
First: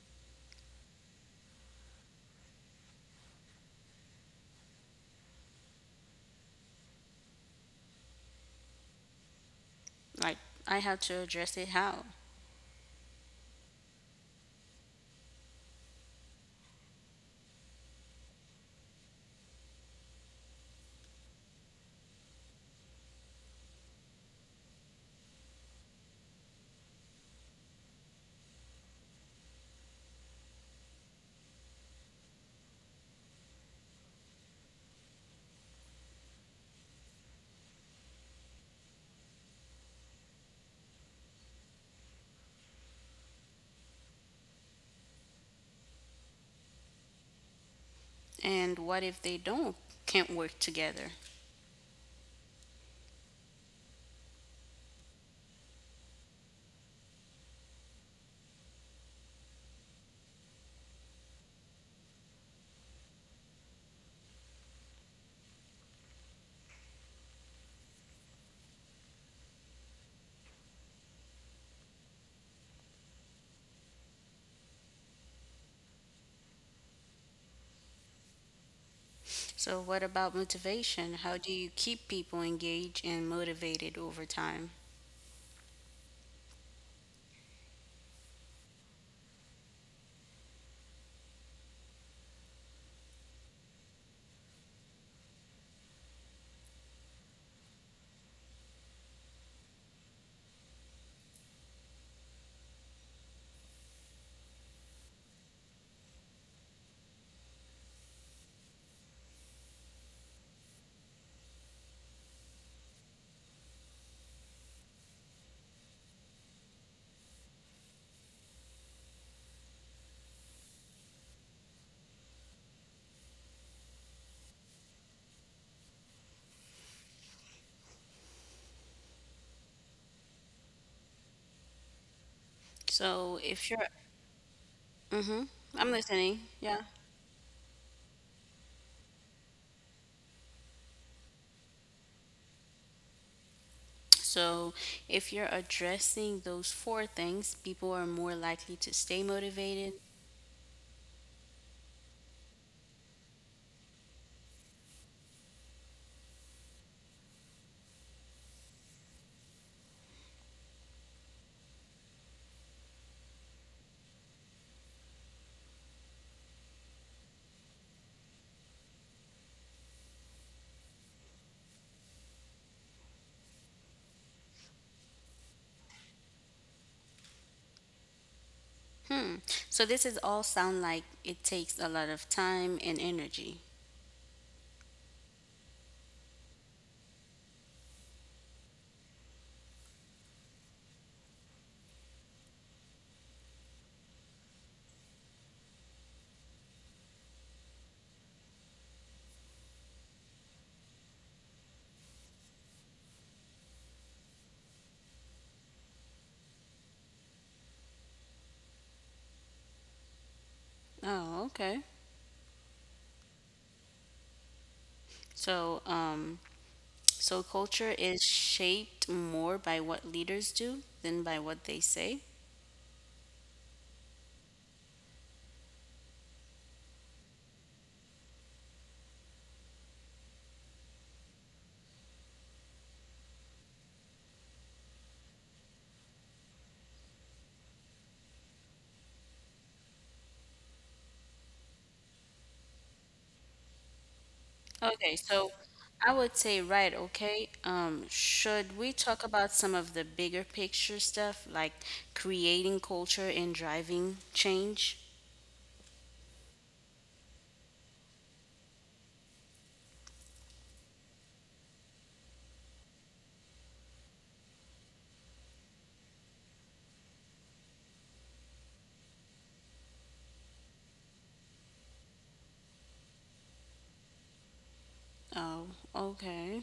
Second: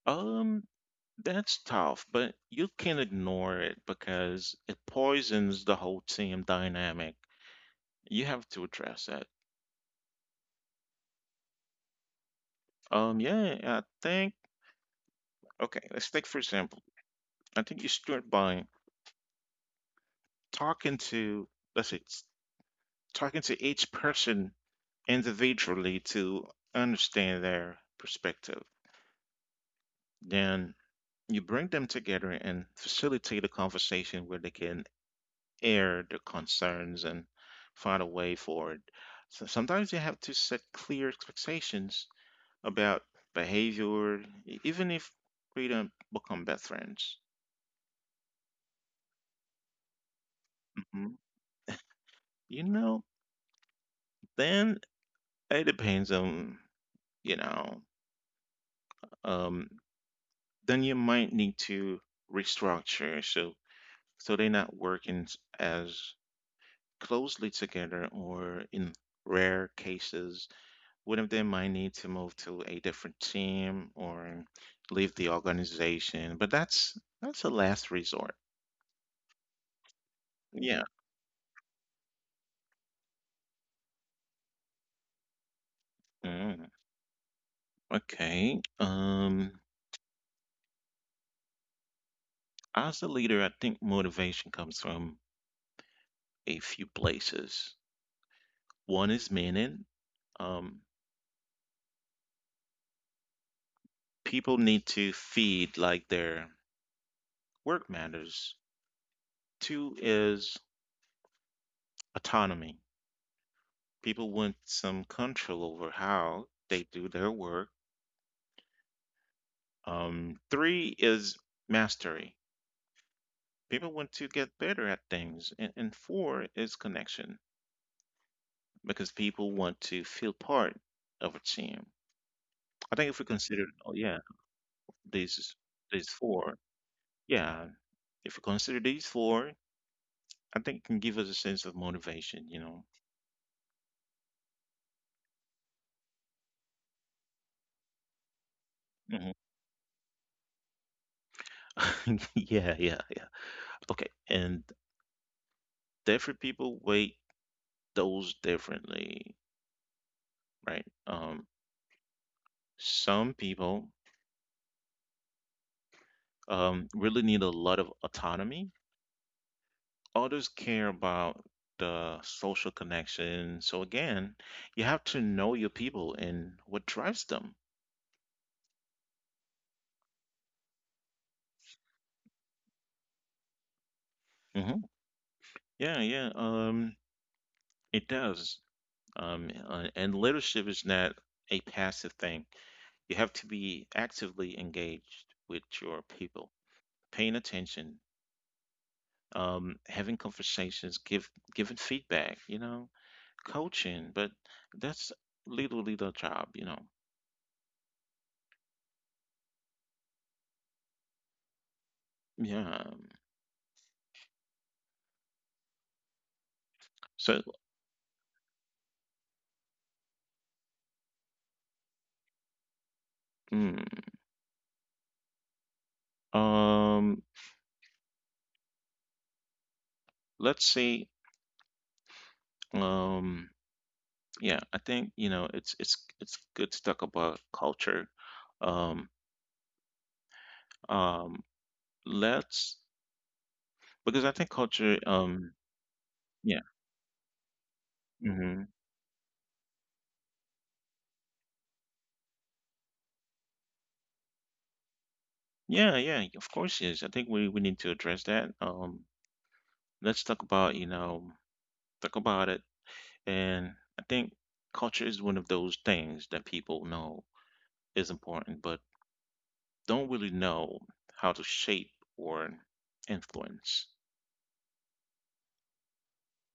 Speaker 1: Um, that's tough, but you can't ignore it because it poisons the whole team dynamic. You have to address that.
Speaker 2: Like, I had to address it how?
Speaker 1: Um, yeah, I think, okay, let's take for example. I think you start by talking to, let's say, s- talking to each person individually to understand their perspective. Then you bring them together and facilitate a conversation where they can air their concerns and find a way forward. So sometimes you have to set clear expectations about behavior, e- even if we don't become best friends.
Speaker 2: And what if they don't can't work together?
Speaker 1: Mhm. You know, then it depends on, you know, um, then you might need to restructure so so they're not working s- as closely together, or in rare cases one of them might need to move to a different team or leave the organization, but that's that's a last resort.
Speaker 2: So what about
Speaker 1: Yeah.
Speaker 2: motivation? How do you keep people engaged and motivated over time?
Speaker 1: Mm, okay. Um, as a leader, I think motivation comes from a few places. One is meaning. Um, People need to feed like their work matters. Two is autonomy. People want some control over how they do their work. Um, three is mastery, people want to get better at things. And, and four is connection because people want to feel part of a team. I think if we
Speaker 2: So
Speaker 1: consider,
Speaker 2: if you're
Speaker 1: oh yeah,
Speaker 2: mhm,
Speaker 1: these
Speaker 2: I'm
Speaker 1: these
Speaker 2: listening.
Speaker 1: four,
Speaker 2: Yeah.
Speaker 1: yeah, if we consider these four, I think it can give us a sense of motivation. You know.
Speaker 2: So, if you're addressing those four things, people are more likely to stay
Speaker 1: Mhm.
Speaker 2: motivated.
Speaker 1: Yeah, yeah, yeah. Okay, and different people weight those differently, right? Um, some people um really need a lot of autonomy, others care about the social connection. So again, you have to know your people and what drives them.
Speaker 2: Hmm. So this is all sound like it takes a lot of time and energy.
Speaker 1: Hmm. Yeah, yeah, um, it does. Um, uh, and leadership is not a passive thing. You have to be actively engaged with your people, paying attention, um, having conversations, give giving feedback, you know, coaching. But that's literally the job, you know.
Speaker 2: Oh, okay.
Speaker 1: Yeah.
Speaker 2: So, um, So
Speaker 1: So,
Speaker 2: culture is shaped more by what leaders do than by what they say.
Speaker 1: mm. Um, let's see. Um, yeah, I think you know it's it's it's good to talk about culture. Um, um, let's Because I think culture.
Speaker 2: Okay, so
Speaker 1: Um,
Speaker 2: I would say,
Speaker 1: yeah.
Speaker 2: right, okay, um, Should
Speaker 1: Hmm.
Speaker 2: we talk about some of the bigger picture stuff like creating culture and driving change?
Speaker 1: Yeah, yeah. Of course, yes. I think we we need to address that. Um, let's talk about you know talk about it, and I think culture is one of those things that people know is important, but don't really know how to shape or influence.
Speaker 2: Oh, okay.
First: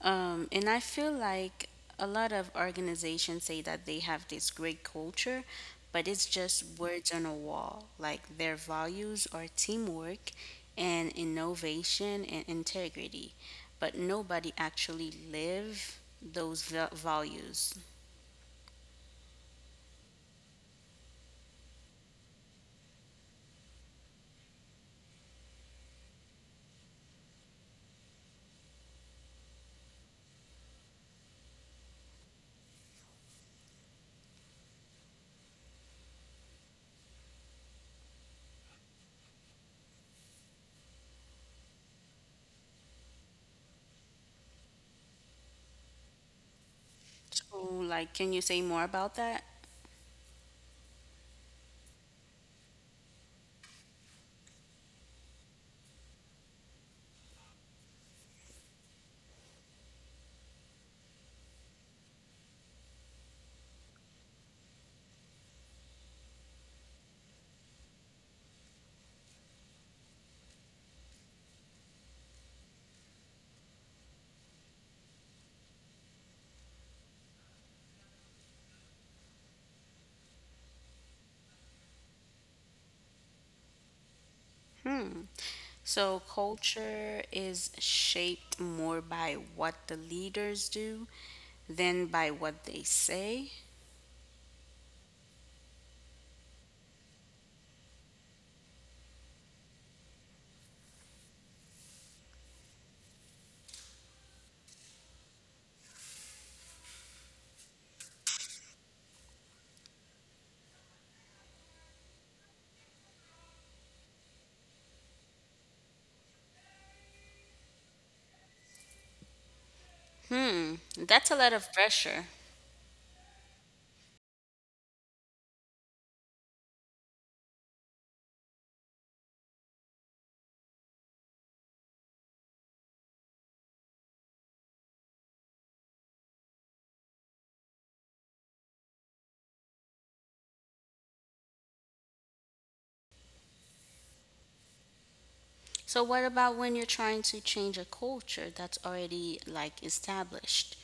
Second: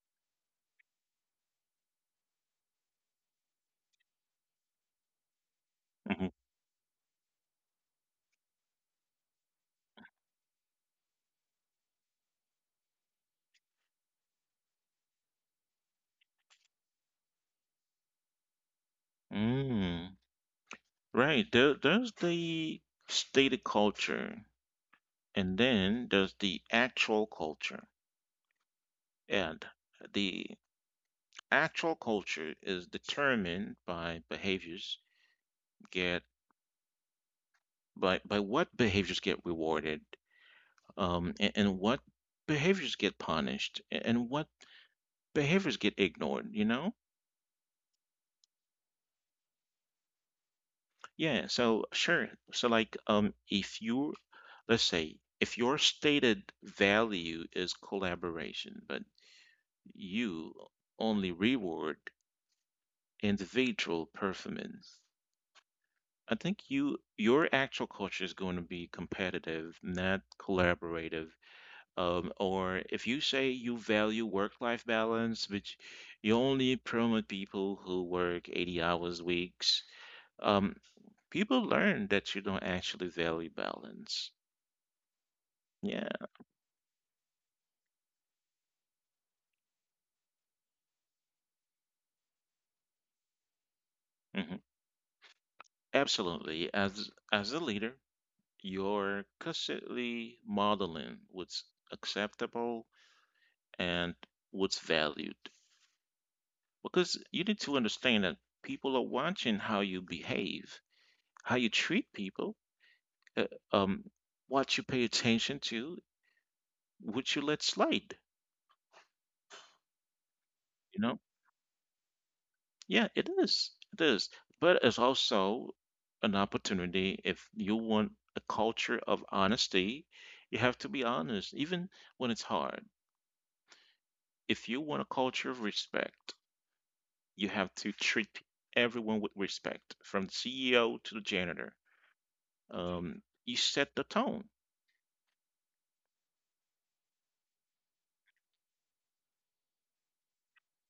Speaker 2: Um, and I feel like a lot of organizations say that they have this great culture, but it's just words on a wall. Like their values are teamwork and innovation and integrity, but nobody actually live those va- values.
Speaker 1: Hmm. Right. There, there's the stated culture, and then there's the actual culture. And the actual culture is determined by behaviors get by by what behaviors get rewarded, um, and, and what behaviors get punished, a- and what behaviors get ignored. You know?
Speaker 2: So, like, can you say more about that?
Speaker 1: Yeah. So sure. So like, um, if you let's say if your stated value is collaboration, but you only reward individual performance. I think you your actual culture is going to be competitive, not collaborative. Um, or if you say you value work-life balance, which you only promote people who work eighty hours weeks, um, people learn that you don't actually value balance.
Speaker 2: Hmm.
Speaker 1: Yeah,
Speaker 2: So culture is shaped more by what the leaders do than by what they say.
Speaker 1: mhm. Absolutely. As as a leader, you're constantly modeling what's acceptable and what's valued. Because you need to understand that people are watching how you behave, how you treat people, uh, um, what you pay attention to, what you let slide.
Speaker 2: Hmm.
Speaker 1: You know?
Speaker 2: That's a lot of pressure.
Speaker 1: Yeah, it is. It is. But it's also an opportunity, if you want a culture of honesty, you have to be honest, even when it's hard. If you want a culture of respect, you have to treat everyone with respect, from the C E O to the janitor. Um, you set the tone.
Speaker 2: So what about when you're trying to change a culture that's already like established?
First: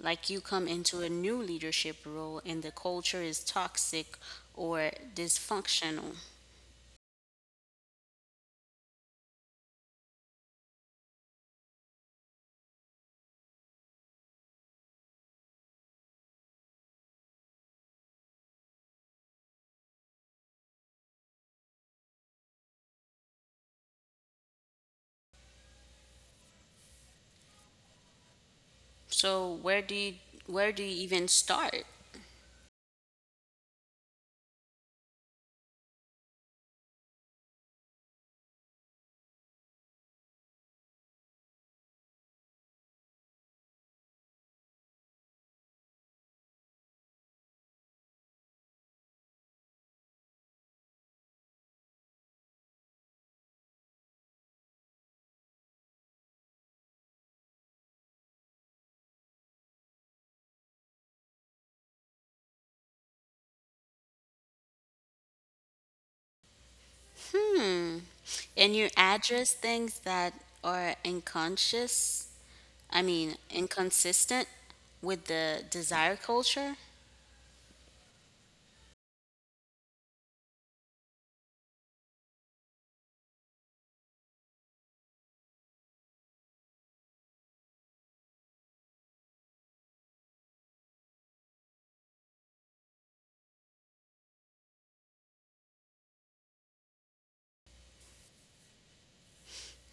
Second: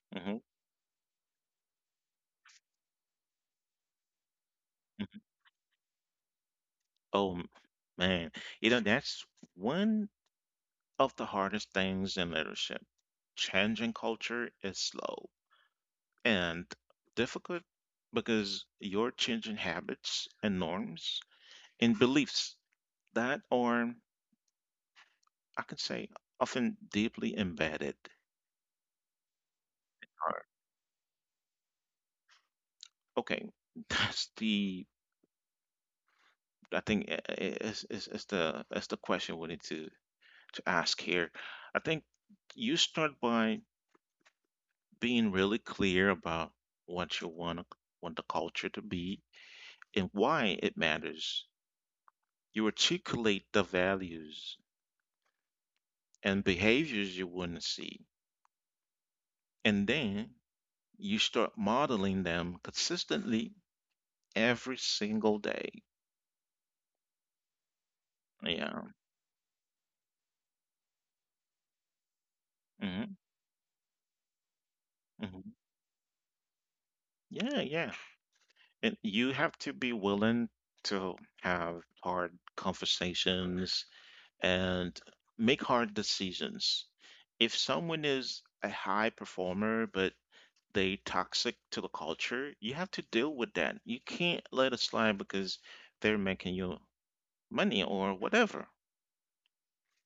Speaker 2: Like
Speaker 1: Hmm.
Speaker 2: you come into a new leadership role and the culture is toxic or dysfunctional.
Speaker 1: Oh m- Man, you know that's one of the hardest things in leadership. Changing culture is slow and difficult because you're changing habits and norms and beliefs that are, I can say, often deeply embedded.
Speaker 2: So where do you
Speaker 1: Or-
Speaker 2: where do you even start?
Speaker 1: Okay, that's the I think i- i- is is is the is the question we need to to ask here. I think you start by being really clear about what you want want the culture to be and why it matters. You articulate the values and behaviors you want to see, and then you start modeling them consistently every single day.
Speaker 2: Hmm. And you
Speaker 1: Yeah.
Speaker 2: address things that are unconscious, I
Speaker 1: Hmm.
Speaker 2: mean, inconsistent with
Speaker 1: Hmm.
Speaker 2: the desire culture?
Speaker 1: Yeah. Yeah. And you have to be willing to have hard conversations and make hard decisions. If someone is a high performer but they toxic to the culture, you have to deal with that. You can't let it slide because they're making you money or whatever.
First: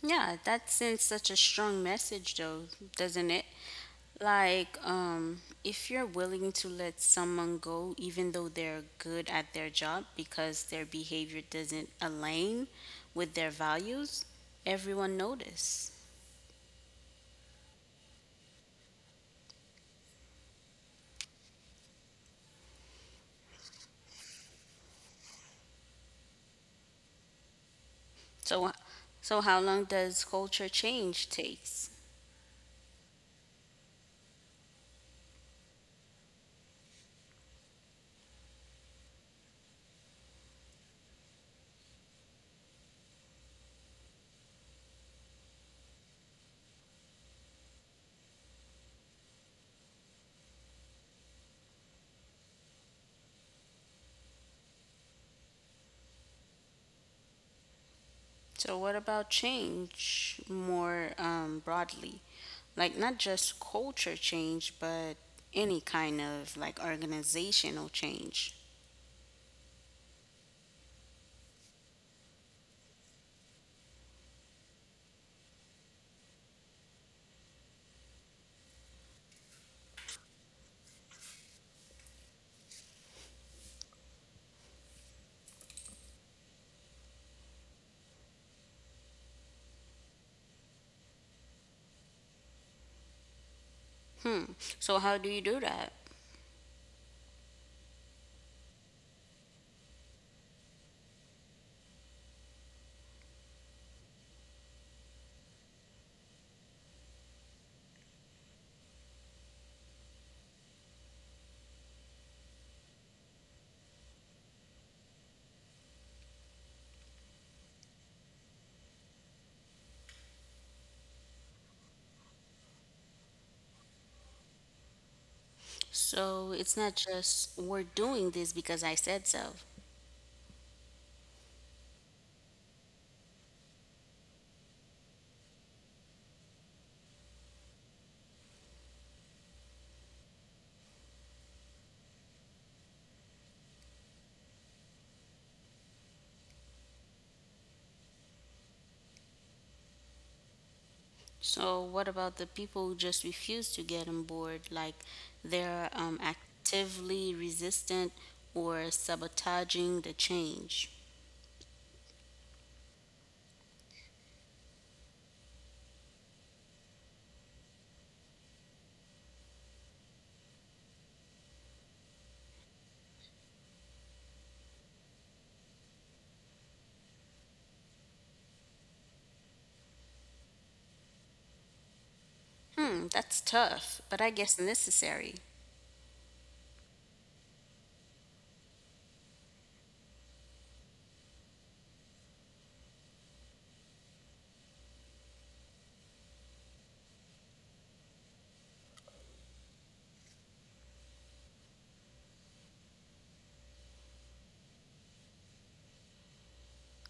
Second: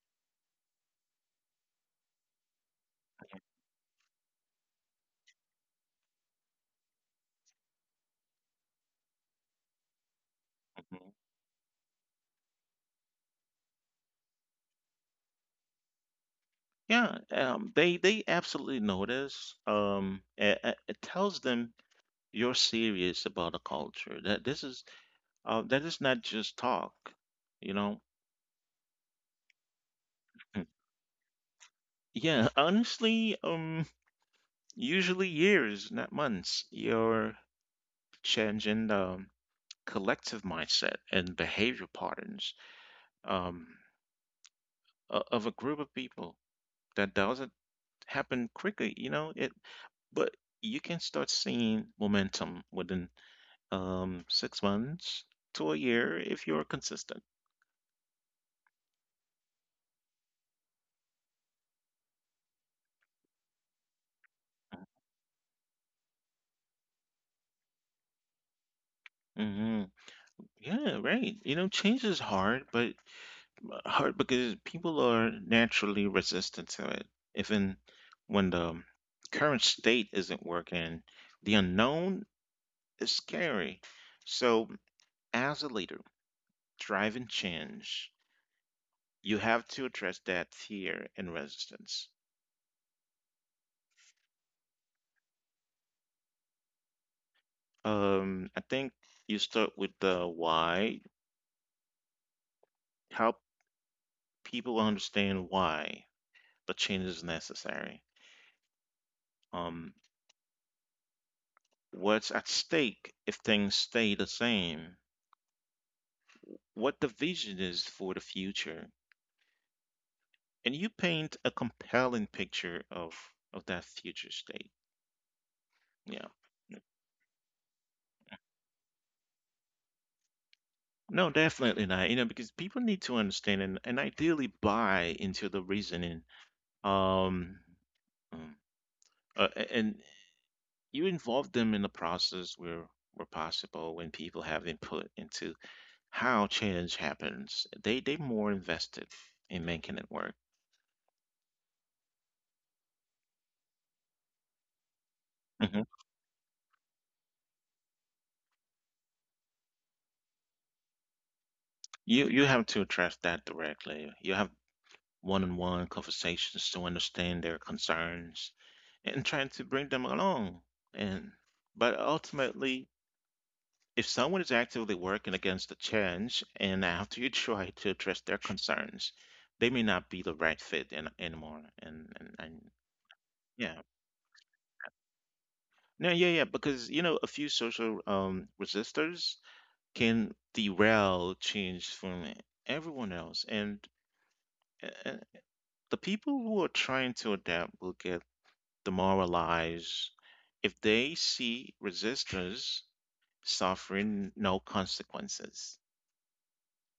Speaker 2: Yeah, that sends such a strong message though, doesn't it? Like, um, if you're willing to let someone go even though they're good at their job because their
Speaker 1: Mhm.
Speaker 2: behavior doesn't align with their values, everyone notice.
Speaker 1: Yeah, um, they they absolutely notice. Um, it, it tells them you're serious about a culture. That this is Uh, that is not just talk, you know.
Speaker 2: So so how long does culture change takes?
Speaker 1: Yeah, honestly, um, usually years, not months. You're changing the collective mindset and behavior patterns, um, o- of a group of people. That doesn't happen quickly, you know. It, but you can start seeing momentum within um, six months to a year if you're consistent.
Speaker 2: So, what about change more um, broadly? Like, not just culture change, but any kind of like organizational change.
Speaker 1: Hmm. Yeah, right. You know, change is hard, but hard because people are naturally resistant to it. Even when the current state isn't working, the unknown is scary. So, as a leader, driving change, you have to address that fear and resistance.
Speaker 2: Hmm. So, how do you do that?
Speaker 1: Um, I think you start with the why, help people understand why the change is necessary. Um, what's at stake if things stay the same? What the vision is for the future. And you paint a compelling picture of of that future state. Yeah.
Speaker 2: So, it's not just we're doing this because I said so.
Speaker 1: No, definitely not. You know, because people need to understand and, and ideally buy into the reasoning. Um, mm, uh, a- and you involve them in the process where where possible, when people have input into how change happens. They they more invested in making it work.
Speaker 2: So, what about the people who just refuse to get on board? Like, they're
Speaker 1: Mhm.
Speaker 2: um, actively resistant or sabotaging the change.
Speaker 1: You you have to address that directly. You have one-on-one conversations to understand their concerns and trying to bring them along. And but ultimately, if someone is actively working against the change, and after you try to address their concerns, they may not be the right fit an anymore. And and, and
Speaker 2: Hmm, that's
Speaker 1: yeah,
Speaker 2: tough, but I guess necessary.
Speaker 1: no, yeah, yeah, because you know a few social um, resistors can derail change from everyone else, and, and the people who are trying to adapt will get demoralized if they see resistors suffering no consequences.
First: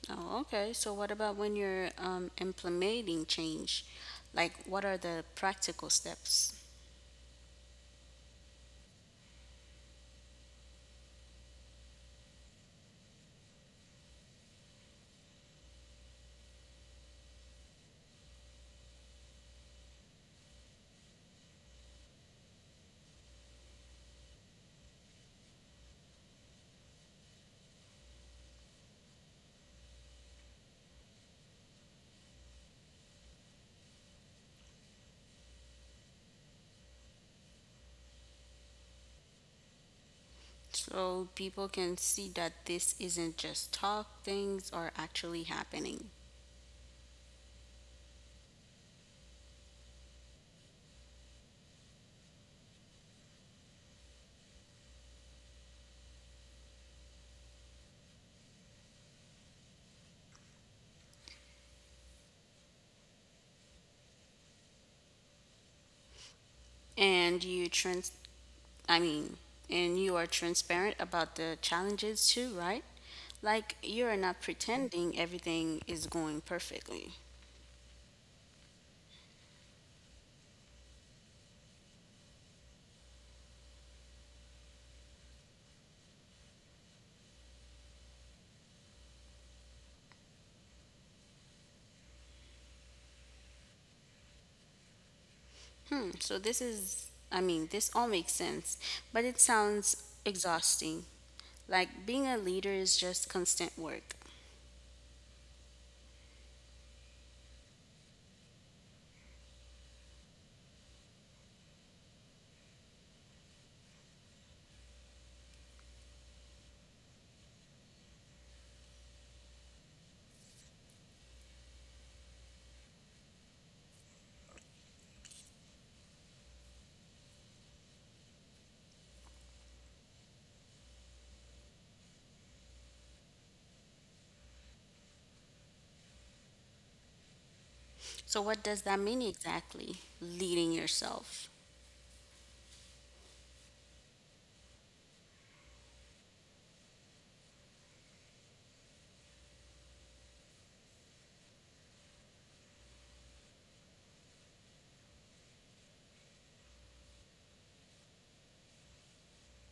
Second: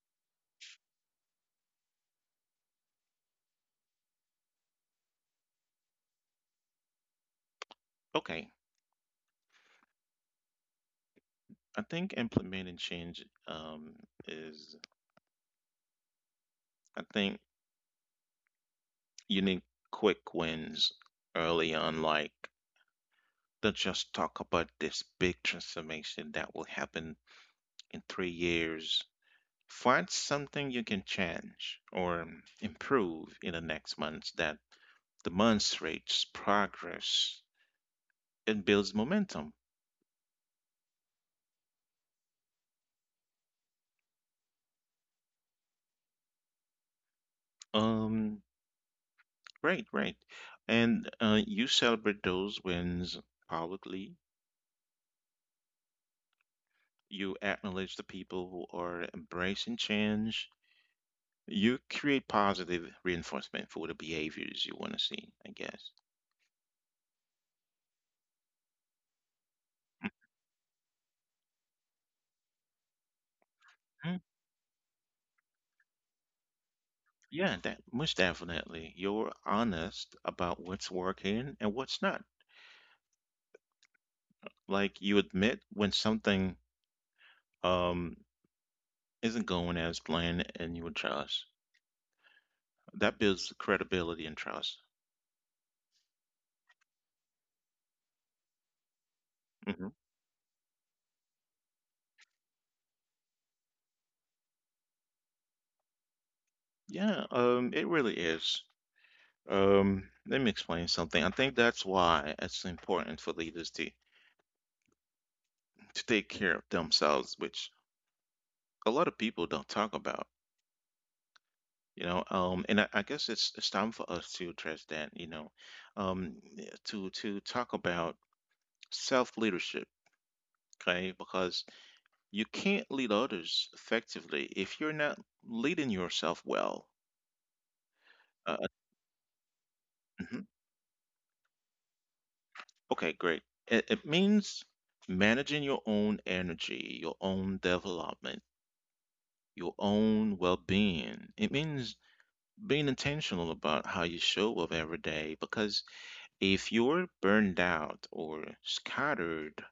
Speaker 2: Oh, okay. So what about when you're um, implementing change? Like, what are the practical steps?
Speaker 1: Okay, I think implementing change um, is, I think you need quick wins early on, like don't just talk about this big transformation that will happen in three years. Find something you can change or improve in the next months that demonstrates progress. It builds momentum.
Speaker 2: So people can see that this isn't just talk, things are actually happening.
Speaker 1: Um, right, right. And uh, you celebrate those wins publicly. You acknowledge the people who are embracing change. You create positive reinforcement for the behaviors you want to see, I guess.
Speaker 2: And you trans I mean, and you are transparent about the challenges too, right? Like you're
Speaker 1: Mm,
Speaker 2: not pretending everything is going perfectly.
Speaker 1: Yeah, that most definitely. You're honest about what's working and what's not. Like you admit when something um isn't going as planned and you adjust. That builds credibility and trust.
Speaker 2: Hmm, so this is I mean, This all makes sense, but it
Speaker 1: Hmm.
Speaker 2: sounds exhausting. Like being a leader is just constant work.
Speaker 1: Yeah, um, it really is. Um, let me explain something. I think that's why it's important for leaders to to take care of themselves, which a lot of people don't talk about. You know, um, and I, I guess it's it's time for us to address that. You know, um, to to talk about self leadership, okay? Because you can't lead others effectively if you're not leading yourself well.
Speaker 2: So,
Speaker 1: Uh,
Speaker 2: what does that mean exactly?
Speaker 1: mhm.
Speaker 2: Leading yourself.
Speaker 1: Okay, great. It, it means managing your own energy, your own development, your own well being. It means being intentional about how you show up every day because if you're burned out or scattered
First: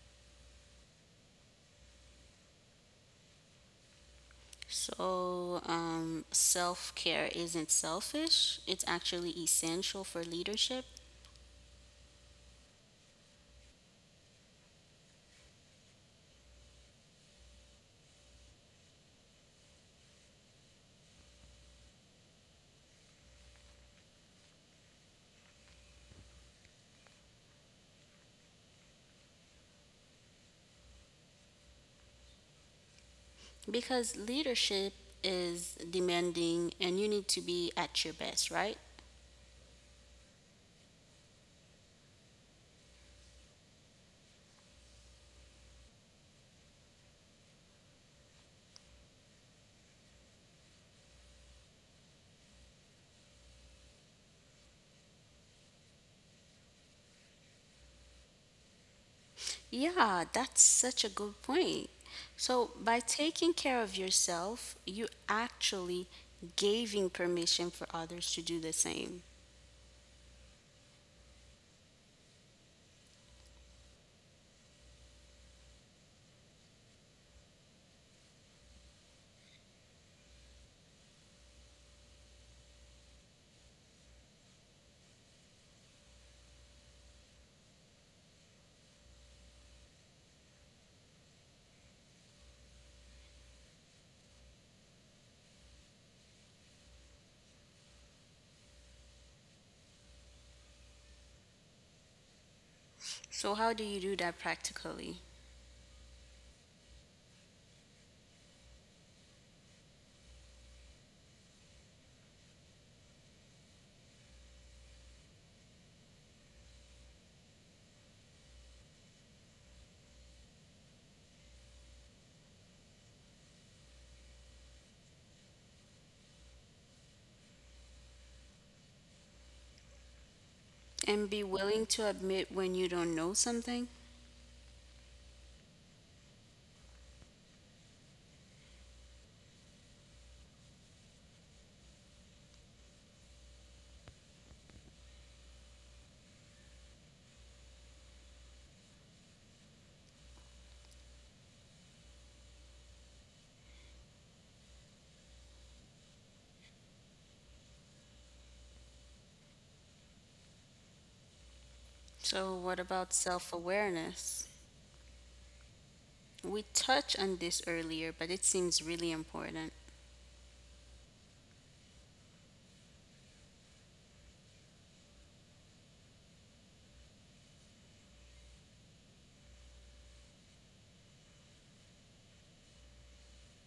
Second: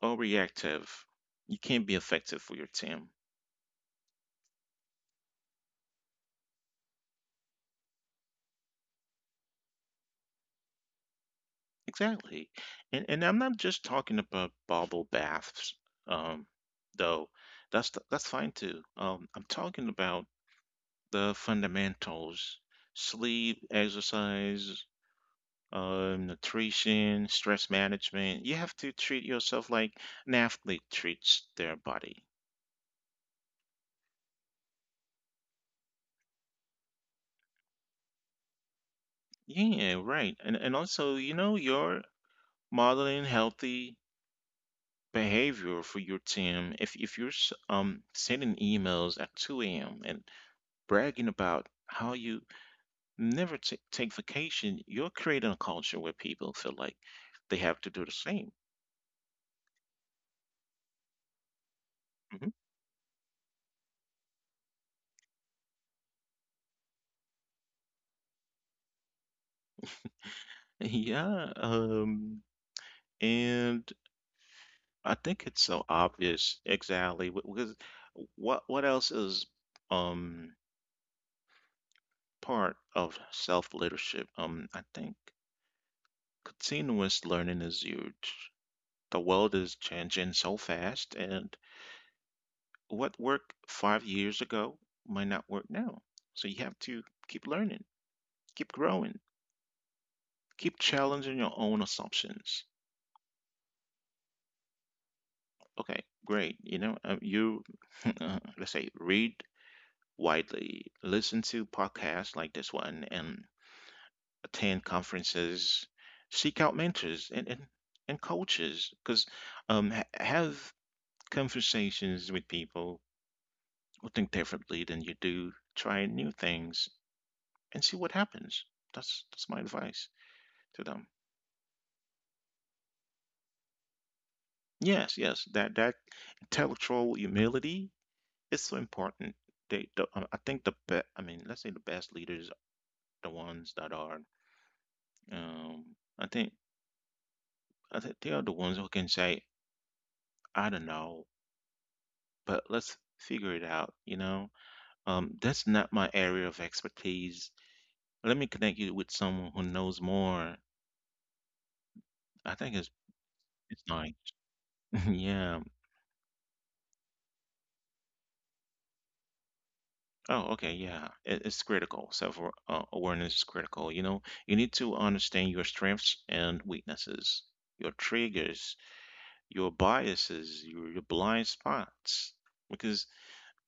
Speaker 1: or reactive, you can't be effective for your team.
Speaker 2: So, um, self care isn't selfish, it's actually essential for leadership
Speaker 1: Exactly. And, and I'm not just talking about bubble baths, um, though. That's, that's fine too. Um, I'm talking about the fundamentals: sleep, exercise, um, nutrition, stress management. You have to treat yourself like an athlete treats their body.
Speaker 2: because leadership is demanding and you need to be at your best, right?
Speaker 1: Yeah, right. And and also, you know, you're modeling healthy behavior for your team. If if you're s- um sending emails at two a m and bragging about how you never t- take vacation, you're creating a culture where people feel like they have to do the same.
Speaker 2: Yeah, that's such a good point.
Speaker 1: Mhm.
Speaker 2: So, by taking care of yourself, you actually giving permission for others to do the same.
Speaker 1: Yeah. Um. And I think it's so obvious exactly wh- because what what else is um part of self leadership? Um, I think continuous learning is huge. The world is changing so fast, and what worked five years ago might not work now. So you have to keep learning, keep growing, keep challenging your own assumptions.
Speaker 2: So, how do you do that practically?
Speaker 1: Okay, great. You know, uh, you let's say read widely, listen to podcasts like this one, and attend conferences, seek out mentors and and, and coaches because um ha- have conversations with people who think differently than you do. Try new things and see what happens. That's that's my advice to them.
Speaker 2: And be willing to admit when you don't know something?
Speaker 1: Yes, yes, that that intellectual humility is so important. They, the, I I think the be, I mean, let's say the best leaders are the ones that are, um, I think, I think they are the ones who can say, I don't know, but let's figure it out, you know? Um, that's not my area of expertise. Let me connect you with someone who knows more.
Speaker 2: So,
Speaker 1: I
Speaker 2: what
Speaker 1: think it's
Speaker 2: about self
Speaker 1: it's nice.
Speaker 2: awareness?
Speaker 1: Yeah.
Speaker 2: We touched on this earlier, but it seems really important.
Speaker 1: Oh, okay. Yeah. It, it's critical. Self uh, awareness is critical. You know, you need to understand your strengths and weaknesses, your triggers, your biases, your, your blind spots. Because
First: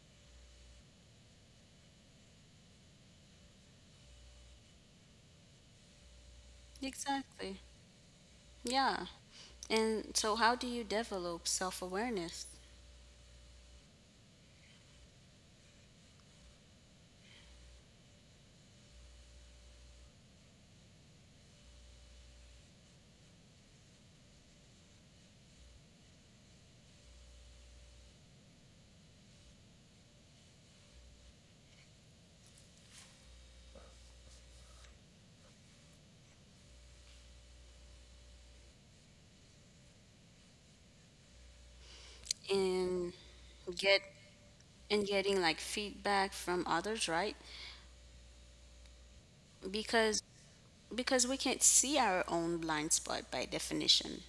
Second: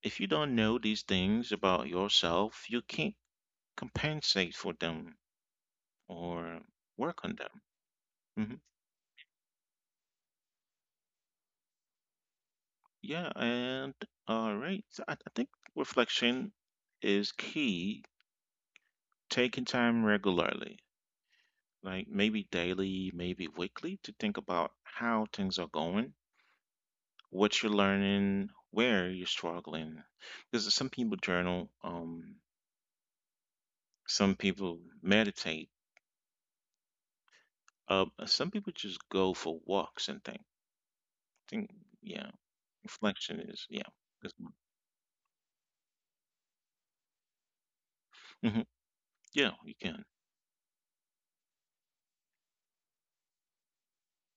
Speaker 1: if you don't know these things about yourself, you can't compensate for them or work on
Speaker 2: Exactly.
Speaker 1: them. Mm-hmm.
Speaker 2: Yeah. And so, how do you develop self awareness?
Speaker 1: Yeah, and all right. So I, I think reflection is key, taking time regularly, like maybe daily, maybe weekly, to think about how things are going, what you're learning, where you're struggling. Because some people journal, um, some people meditate, uh, some people just go for walks and think. think yeah,
Speaker 2: And
Speaker 1: reflection is, yeah.
Speaker 2: get
Speaker 1: That's one.
Speaker 2: and getting like feedback from others right
Speaker 1: Mhm. Yeah, you can.
Speaker 2: because because we can't see our own blind spot by definition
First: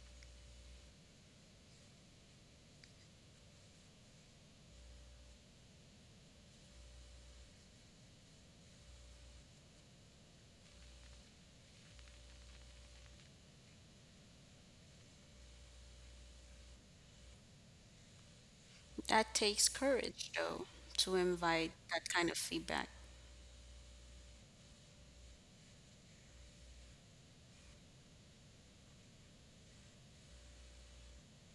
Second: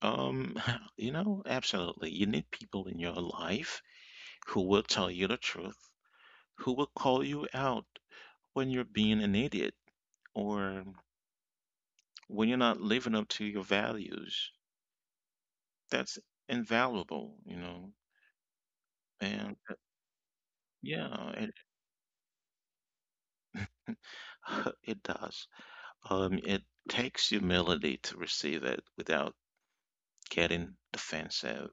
Speaker 1: Um, you know, absolutely. You need people in your life who will tell you the truth, who will call you out when you're being an idiot or when you're not living up to your values. That's invaluable, you know.
Speaker 2: that
Speaker 1: And uh,
Speaker 2: takes courage though to
Speaker 1: yeah, it
Speaker 2: invite that kind of feedback
Speaker 1: it does. Um, it takes humility to receive it without getting defensive,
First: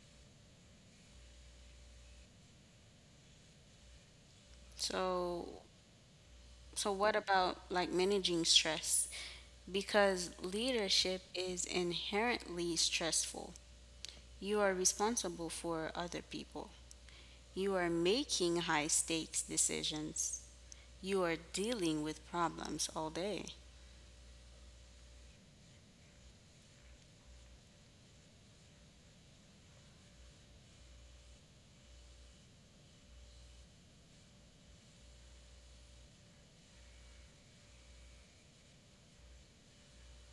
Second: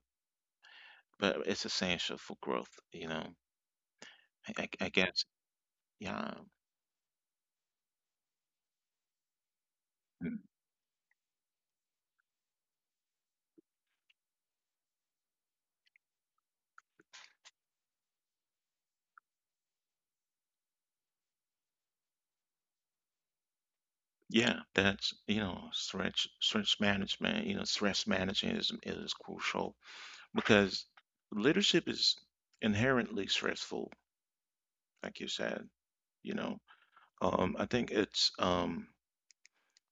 Speaker 1: but it's essential for growth, you know. I, I I guess,
Speaker 2: So,
Speaker 1: yeah.
Speaker 2: so what about like managing stress? Because leadership is inherently stressful. You are responsible for other people. You are making high stakes decisions. You are dealing with problems all day.
Speaker 1: Yeah, that's, you know, stretch stretch management, you know, stress management is is crucial because leadership is inherently stressful, like you said, you know. Um, I think it's um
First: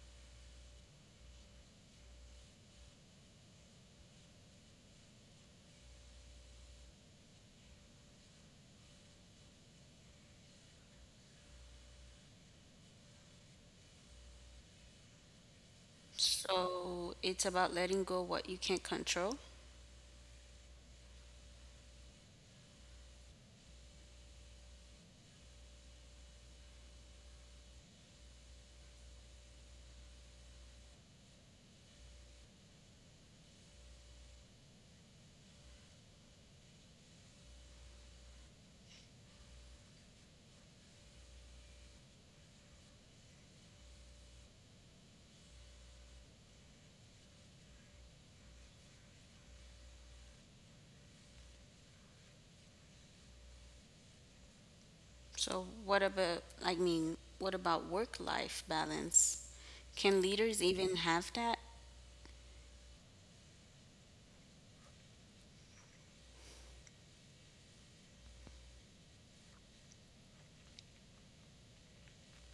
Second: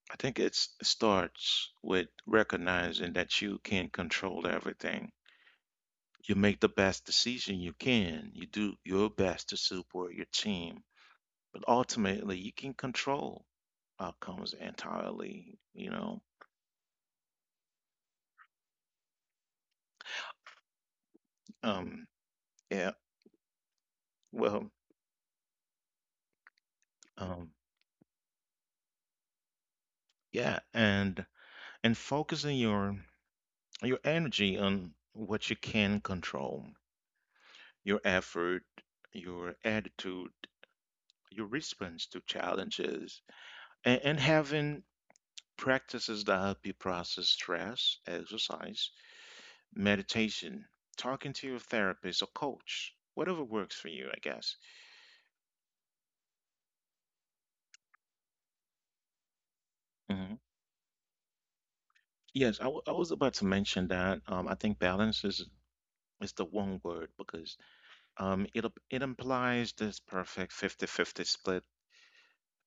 Speaker 1: I think it's it starts with recognizing that you can't control everything. You make the best decision you can. You do your best to support your team, but ultimately you can control outcomes entirely, you know.
Speaker 2: So it's about letting go what you can't control.
Speaker 1: Um yeah, Well, um, yeah, and and focusing your your energy on what you can control, your effort, your attitude, your response to challenges, and, and having practices that help you process stress, exercise, meditation, talking to your therapist or coach, whatever works for you, I guess.
Speaker 2: So what about I mean, what about work life balance? Can
Speaker 1: Hmm.
Speaker 2: leaders even have that?
Speaker 1: Yes, I, w- I was about to mention that. Um, I think balance is is the one word because Um, it it implies this perfect fifty fifty split,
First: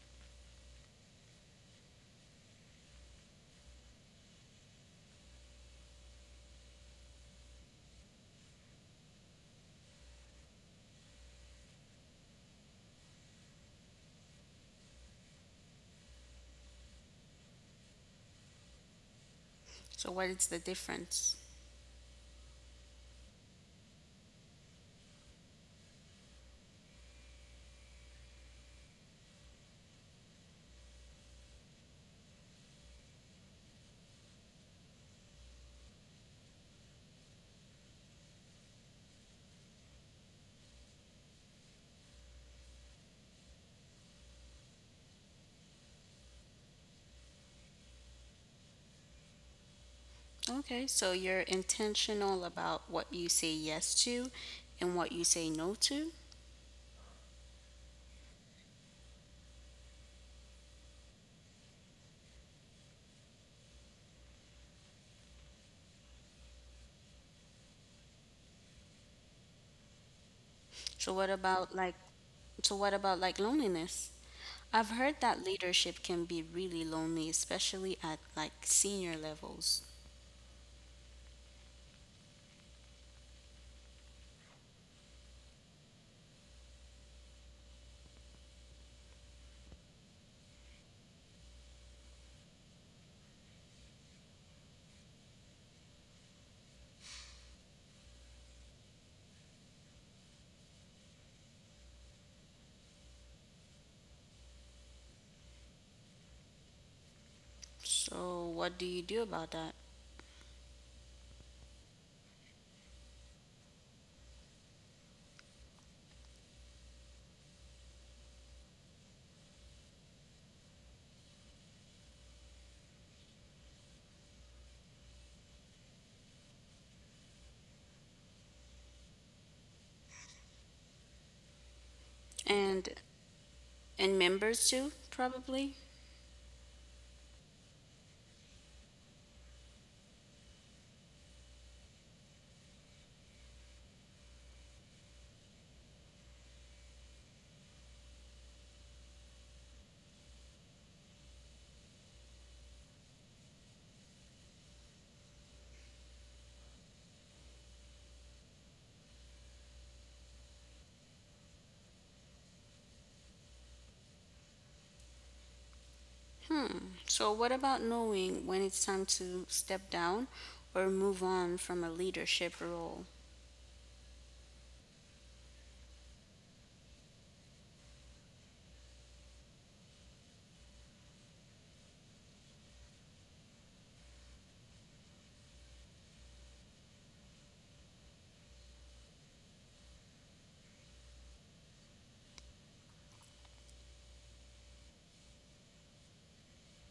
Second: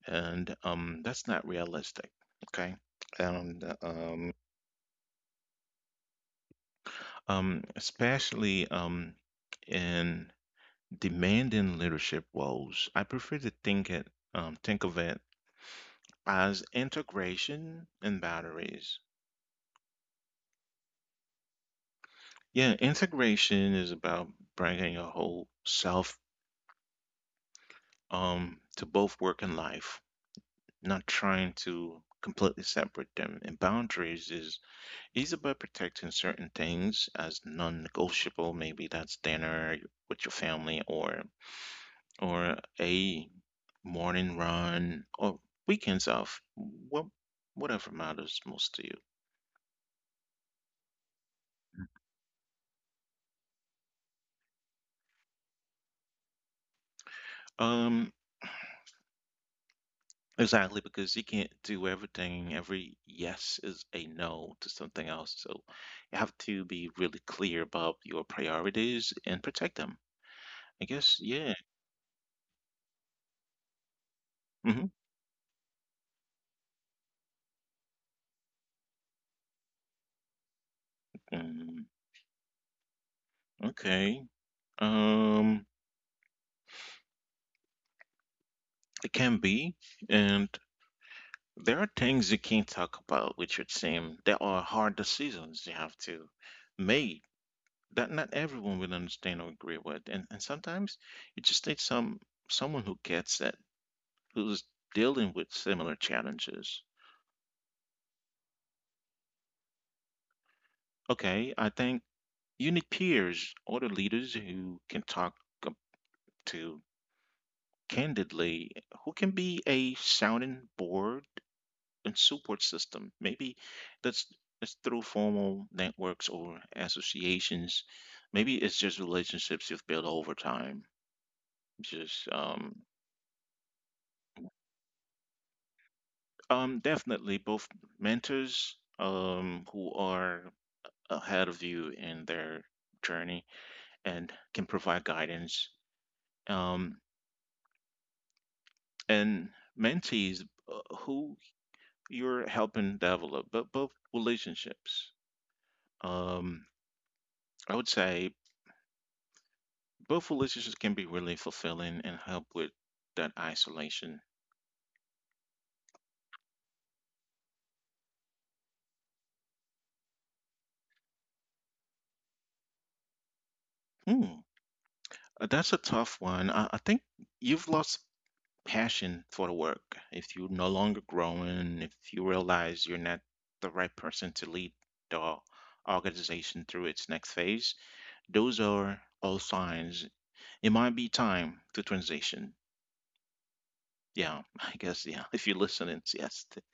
Speaker 1: and um, that's not realistic. Okay, and um, um, especially um, in demanding leadership roles, I prefer to think it um, think of it as integration and boundaries.
Speaker 2: So what is the difference?
Speaker 1: Yeah, integration is about bringing your whole self um, to both work and life, not trying to completely separate them. And boundaries is It's about protecting certain things as non-negotiable. Maybe that's dinner with your family or or a morning run or weekends off. What whatever matters most to you.
Speaker 2: Okay, so you're intentional about what you say yes to and what you say no to.
Speaker 1: Um, exactly because you can't do everything. Every yes is a no to something else. So you have to be really clear about your priorities and protect them. I
Speaker 2: So
Speaker 1: guess,
Speaker 2: what
Speaker 1: yeah.
Speaker 2: about like so what about like loneliness?
Speaker 1: hmm
Speaker 2: I've heard that leadership can be really lonely, especially at like senior levels.
Speaker 1: mm Okay. Um, it can be. And There are things you can't talk about with your team. There are hard decisions you have to make that not everyone will understand or agree with. And and sometimes you just need some someone who gets it, who's dealing with similar challenges.
Speaker 2: So what do you do about that?
Speaker 1: Okay, I think you need peers, other leaders who can talk up to candidly, who can be a sounding board and support system. Maybe that's it's through formal networks or associations. Maybe it's just relationships you've built over time. Just um,
Speaker 2: And and members too, probably.
Speaker 1: um, definitely both mentors um, who are ahead of you in their journey and can provide guidance, um, and mentees uh, who you're helping develop, but both relationships. Um, I would say Both relationships can be really fulfilling and help with that isolation.
Speaker 2: Hmm. So what about knowing when it's time to step down or move on from a leadership role?
Speaker 1: Hmm, uh, That's a tough one. I, I think you've lost passion for the work. If you're no longer growing, if you realize you're not the right person to lead the organization through its next phase, those are all signs. It might be time to transition. Yeah, I guess, yeah. If you're listening, yes, th-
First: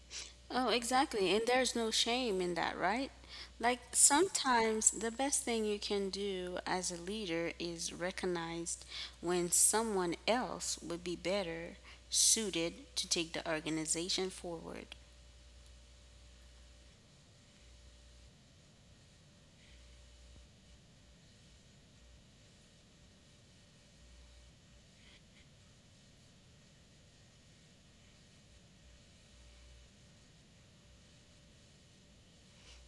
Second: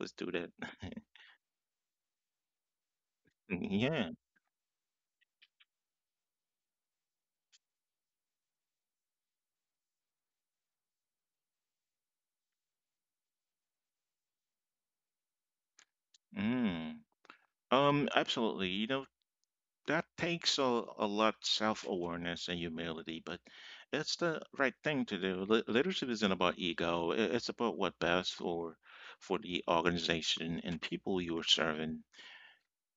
Speaker 1: let's do that.
Speaker 2: Oh, exactly. And there's no shame in that, right? Like
Speaker 1: Yeah.
Speaker 2: sometimes the best thing you can do as a leader is recognize when someone else would be better suited to take the organization forward.
Speaker 1: Mm. Um, absolutely. You know, that takes a, a lot self-awareness and humility but it's the right thing to do Li- Leadership isn't about ego i- it's about what best for for the organization and people you're serving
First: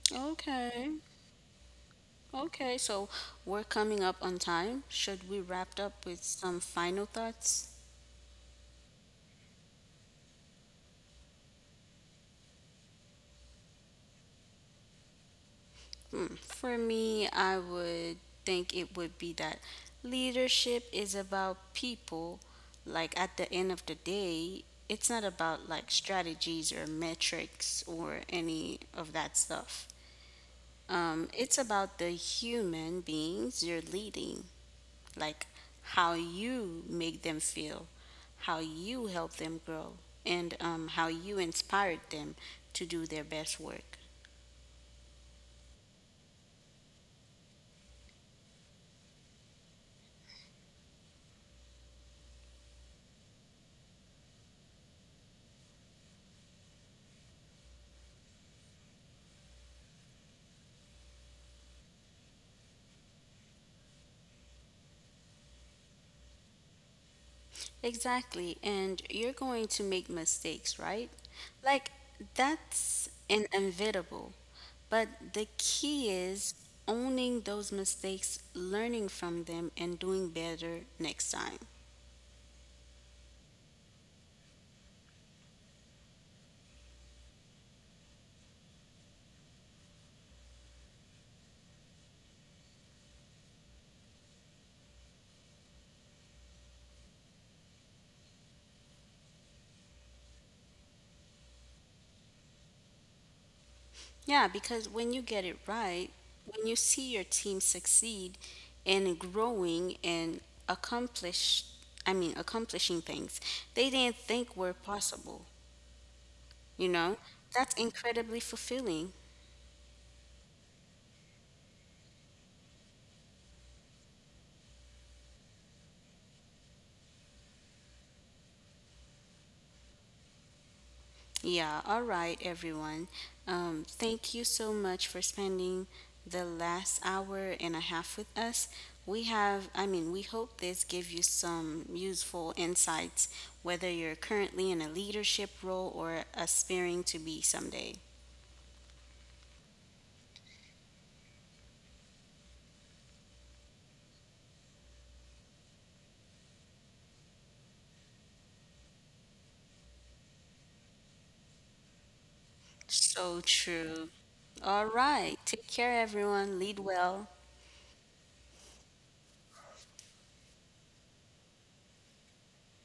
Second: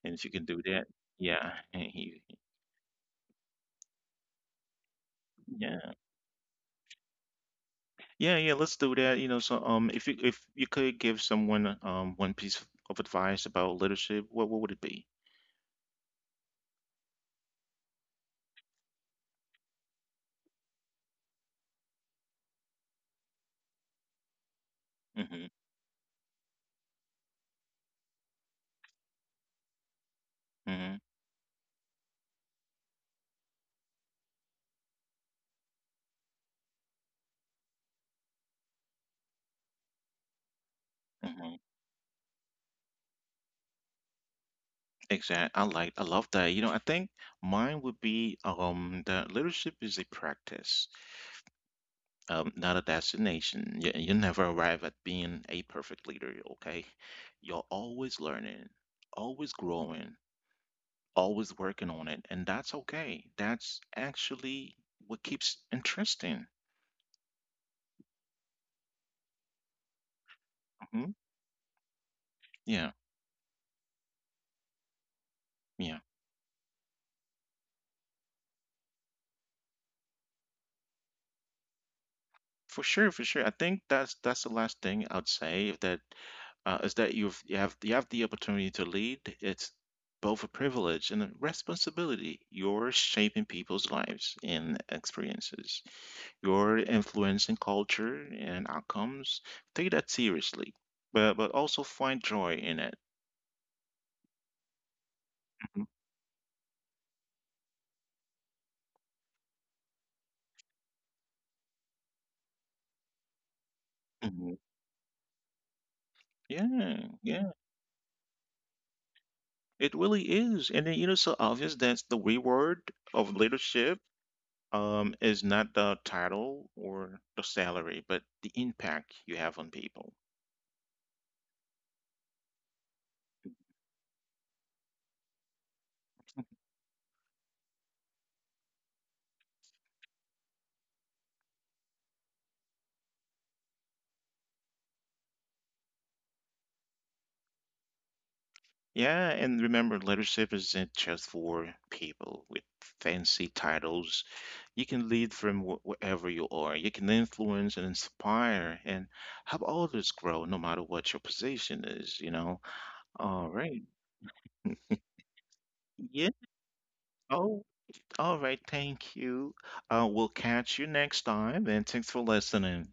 Speaker 1: and if you can do that,
Speaker 2: Okay.
Speaker 1: yeah, you-
Speaker 2: Okay. So we're coming up on time. Should we wrap
Speaker 1: yeah,
Speaker 2: up with some final thoughts?
Speaker 1: yeah, yeah, let's do that you know so um if you if you could give someone um one piece of advice about leadership, what, what would it be?
Speaker 2: Hmm, For me, I would think it would be that leadership is about people. Like at the end of the day, it's not
Speaker 1: Hmm.
Speaker 2: about like strategies or metrics or any of that stuff. Um, it's about the human beings you're leading, like how you make them feel, how you help them grow, and um, how you
Speaker 1: Hmm.
Speaker 2: inspired them to do their best work.
Speaker 1: Exactly. I like I love that. You know, I think mine would be um that leadership is a practice, um, not a destination. You, you never arrive at being a perfect leader, okay? You're always learning, always growing, always working on it, and that's okay. That's actually what keeps interesting.
Speaker 2: Exactly. And you're going to make mistakes,
Speaker 1: Hmm.
Speaker 2: right? Like,
Speaker 1: Yeah,
Speaker 2: that's inevitable. But the
Speaker 1: yeah.
Speaker 2: key is owning those mistakes, learning from them, and doing better next time.
Speaker 1: For sure, for sure. I think that's that's the last thing I'd say that uh, is that you've you have you have the opportunity to lead. It's both a privilege and a responsibility. You're shaping people's lives and experiences. You're influencing culture and outcomes. Take that seriously, but but also find joy in it.
Speaker 2: Yeah, because when you get it
Speaker 1: Mhm.
Speaker 2: right, when you see your team succeed and growing and accomplish, I mean, accomplishing things they didn't
Speaker 1: Mhm.
Speaker 2: think were possible, you
Speaker 1: Yeah,
Speaker 2: know,
Speaker 1: yeah,
Speaker 2: that's incredibly fulfilling.
Speaker 1: it really is. And then, you know, so obvious that's the reward of leadership um, is not the title or the salary, but the impact you have on people.
Speaker 2: Yeah, all right, everyone. Um, thank you so much for spending the last hour and a half with us. We have, I mean, we hope this gives you some useful insights, whether you're currently in a leadership role or aspiring to be someday.
Speaker 1: Yeah, and remember, leadership isn't just for people with fancy titles. You can lead from wh- wherever you are. You can influence and inspire and help others grow, no matter what your position is, you know?
Speaker 2: So
Speaker 1: All right.
Speaker 2: true. All right, take care,
Speaker 1: Yeah.
Speaker 2: everyone. Lead well.
Speaker 1: Oh, all right. Thank you. Uh, we'll catch you next time, and thanks for listening.